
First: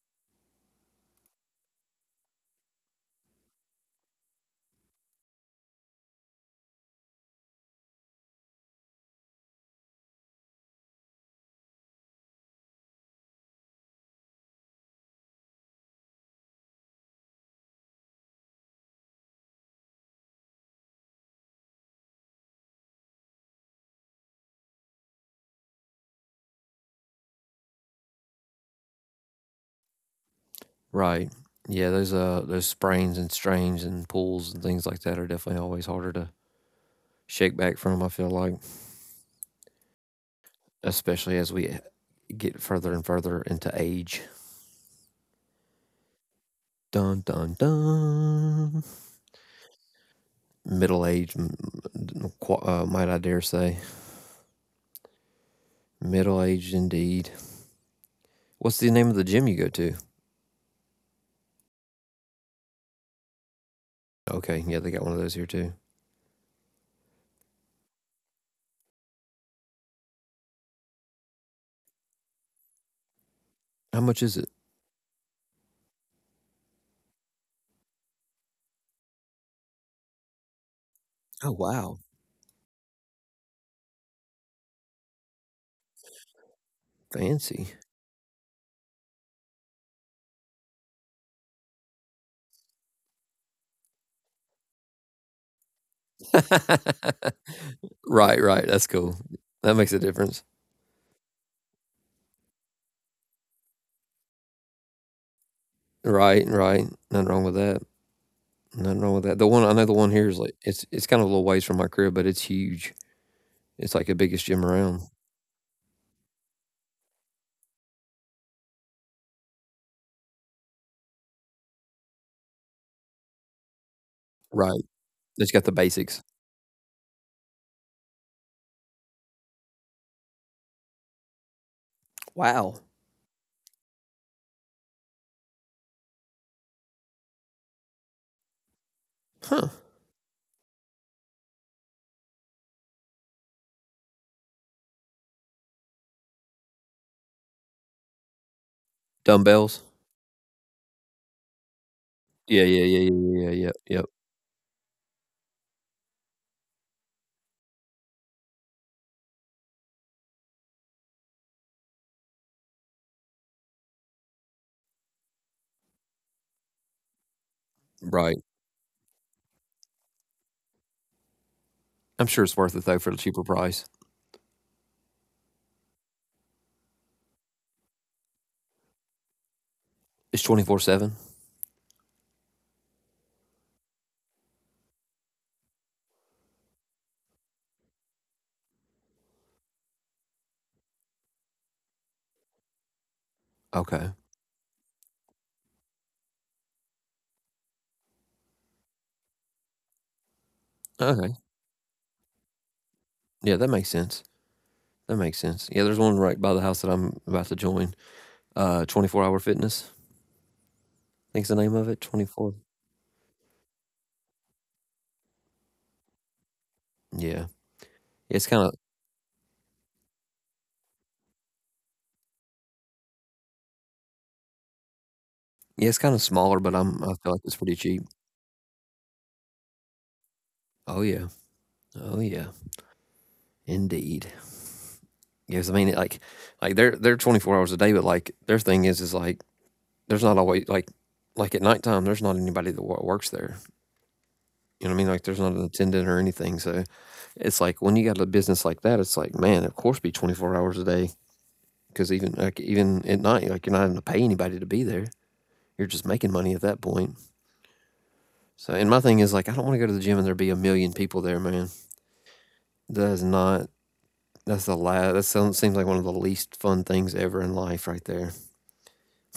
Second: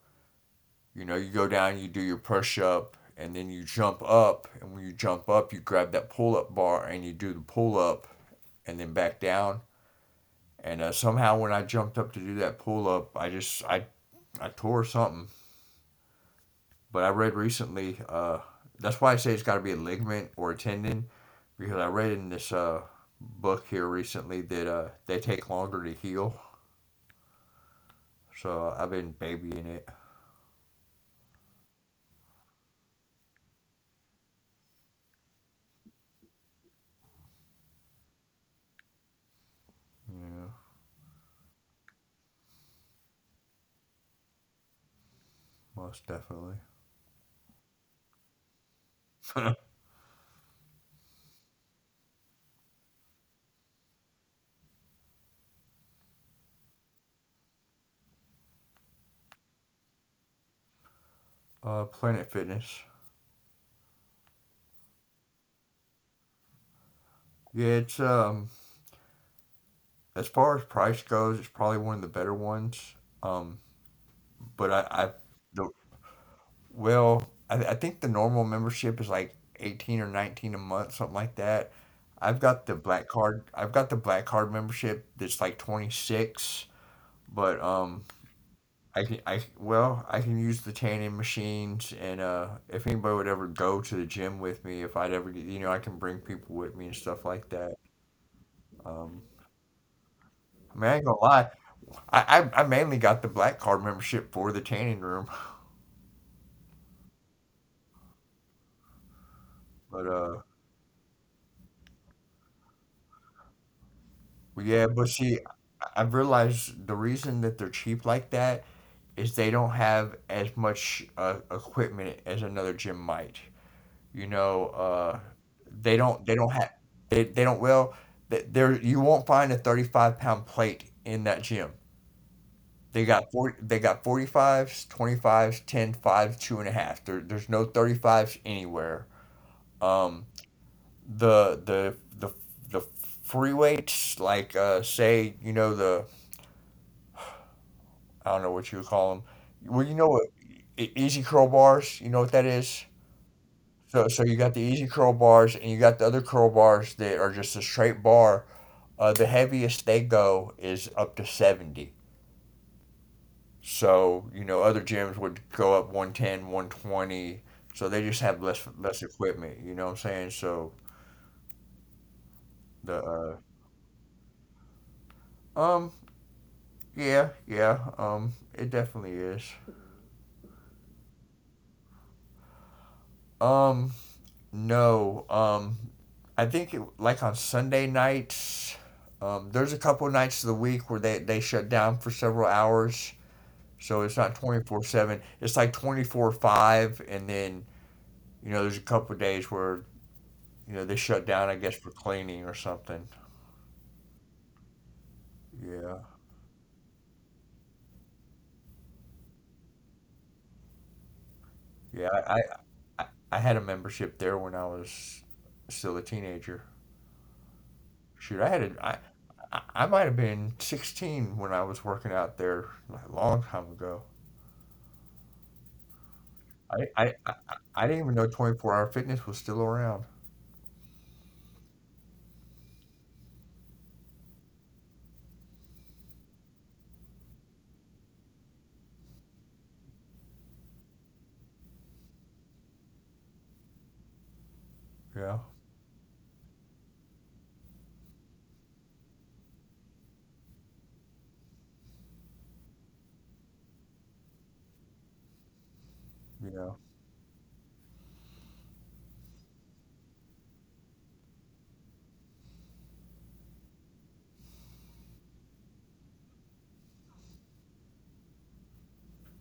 you know, you go down, you do your push-up, and then you jump up. And when you jump up, you grab that pull-up bar and you do the pull-up, and then back down. And uh, somehow, when I jumped up to do that pull up, I just I I tore something. But I read recently. Uh, that's why I say it's got to be a ligament or a tendon, because I read in this uh, book here recently that uh, they take longer to heal. So I've been babying it.
Right. Yeah, those uh those sprains and strains and pulls and things like that are definitely always harder to shake back from, I feel like.
Yeah,
Especially as we get further and further into age.
most definitely.
Dun dun dun. Middle age, m- m- qu- uh, might I dare say. Middle aged indeed. What's the name of the gym you go to?
Uh, Planet Fitness.
Okay, yeah, they got one of those here too.
Yeah, it's um as far as price goes, it's probably one of the better ones. Um,
How much is it?
but I, I the Well, I, I think the normal membership is like eighteen or nineteen a month, something like
Oh,
that.
wow.
I've got the black card. I've got the black card membership that's like twenty-six, but
Fancy.
um I can I well, I can use the tanning machines and uh if anybody would ever go to the gym with me, if I'd ever get, you know, I can bring people with me and stuff like that.
right, right. That's cool.
Um
That makes a difference.
I mean, I ain't gonna lie. I, I, I mainly got the black card membership for the tanning room.
Right, right. Nothing wrong with that. Nothing wrong with that. The one I know, the one
but
here is
uh,
like it's it's kind of a little ways from my crib, but it's huge. It's like the biggest gym
well, yeah.
around.
But see, I've realized the reason that they're cheap like that is they don't have as much uh, equipment as another gym might. You know,
Right.
uh,
It's got the
they
basics.
don't they don't have they, they don't well th- there you won't find a thirty-five pound plate in that gym.
Wow.
They got forty, they got forty-fives, twenty-fives, two and a half. There, there's no thirty-fives anywhere.
Huh.
Um the the the the free weights like uh say, you know the I don't know what you would call them.
Dumbbells.
Well, you know what? e- Easy crowbars. You know what that
Yeah, yeah,
is?
yeah, yeah, yeah, yeah, yeah. Yep.
So, so you got the easy crowbars, and you got the other crowbars that are just a straight bar. Uh, the heaviest they go is up to seventy. So, you know, other gyms would go up one ten, one twenty. So they just have
Right.
less less equipment. You know what I'm saying? So
I'm sure it's worth it though for the
the
cheaper price.
uh, um yeah, yeah um it definitely is.
It's twenty four seven.
Um No, um, I think it, like on Sunday nights, um, there's a couple of nights of the week where they, they shut down for several hours. So it's
Okay.
not twenty-four seven. It's like twenty-four five and then, you know, there's a couple of days where, you know, they shut down
Okay.
I guess for cleaning or something.
Yeah, that makes sense. That makes sense. Yeah,
Yeah.
there's one right by the house that I'm about to join. Uh, twenty four Hour Fitness, I think's the name of it.
Yeah, I
twenty four.
I, I had a membership there when I was still a teenager.
Yeah,
Shoot, I
Yeah, it's
had a
kind of
I I I might have been sixteen when I was working out there like, a long time ago.
yeah, it's kind of smaller,
I
but
I
I'm I
I,
feel like it's pretty
I didn't
cheap.
even know twenty-four Hour Fitness was still around.
Oh yeah, oh yeah, indeed. Yes, I mean like like they're they're twenty four hours a day, but like their thing is is like there's not always like like at nighttime there's not anybody that wo- works there. You know what I mean? Like
Yeah,
there's not an attendant or anything. So it's like when you got a business like that, it's like man, of course be twenty four hours a day because even like even at night, like you're not having to pay anybody to be there. You're just making money at
yeah,
that point. So, and my thing is like, I don't want to go to the gym and there be a million people there, man. That is not. That's the last. That sounds, seems like one of the least fun things ever in life, right there.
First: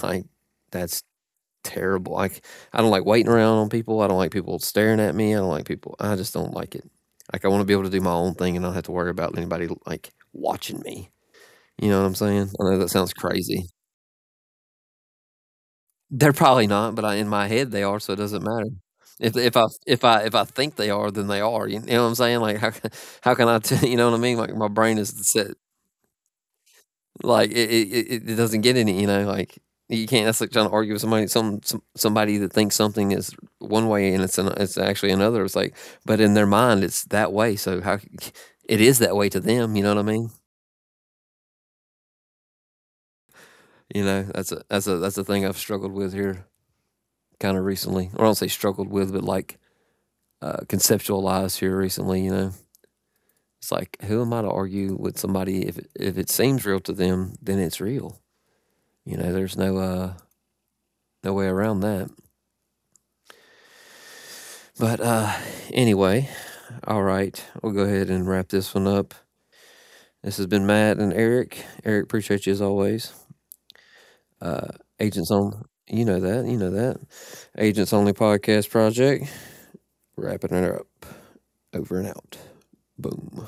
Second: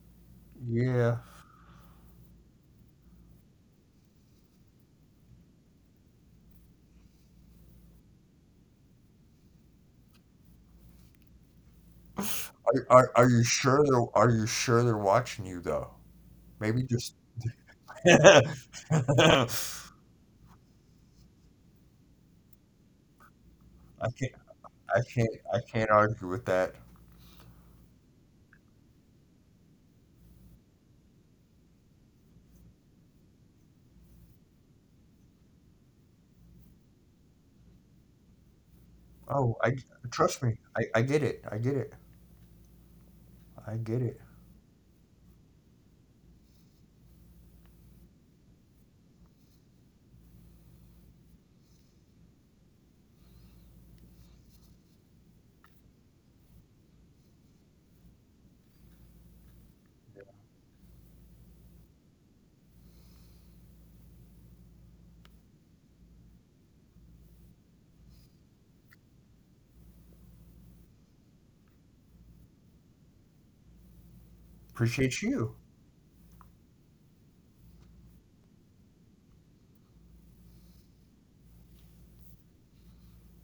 Like, that's
yeah.
terrible. Like, I don't like waiting around on people. I don't like people staring at me. I don't like people. I just don't like it. Like, I want to be able to do my own thing and not have to worry about anybody like watching me. You know what I'm saying? I know that
Are,
sounds
are are you
crazy.
sure they're Are you sure they're watching you though?
They're probably
Maybe
not, but
just.
I, in my head they are, so it
I
doesn't matter. If if I if I if I think they are, then they are. You know what I'm saying? Like how can how can I tell? You know what I
can't.
mean? Like my brain
I
is
can't.
set.
I can't argue with that.
Like it it, it it doesn't get any. You know, like you can't. That's like trying to argue with somebody some, some somebody that thinks something is one way and it's an, it's actually another. It's like, but in their mind it's that way. So how c- it is that way to
Oh, I
them? You know what I mean?
trust me. I I get it. I get it. I get
You
it.
know that's a that's a that's a thing I've struggled with here kind of recently. Or I don't say struggled with, but like uh, conceptualized here recently. You know, it's like who am I to argue with somebody if if it seems real to them, then it's real. You know, there's no uh, no way around that. But uh, anyway, all right, we'll go ahead and wrap this one up. This has been Matt and Eric. Eric, appreciate you as always. Uh,
Appreciate
Agents
you.
on, you know that, you know that. Agents Only Podcast Project, wrapping it up. Over and out. Boom.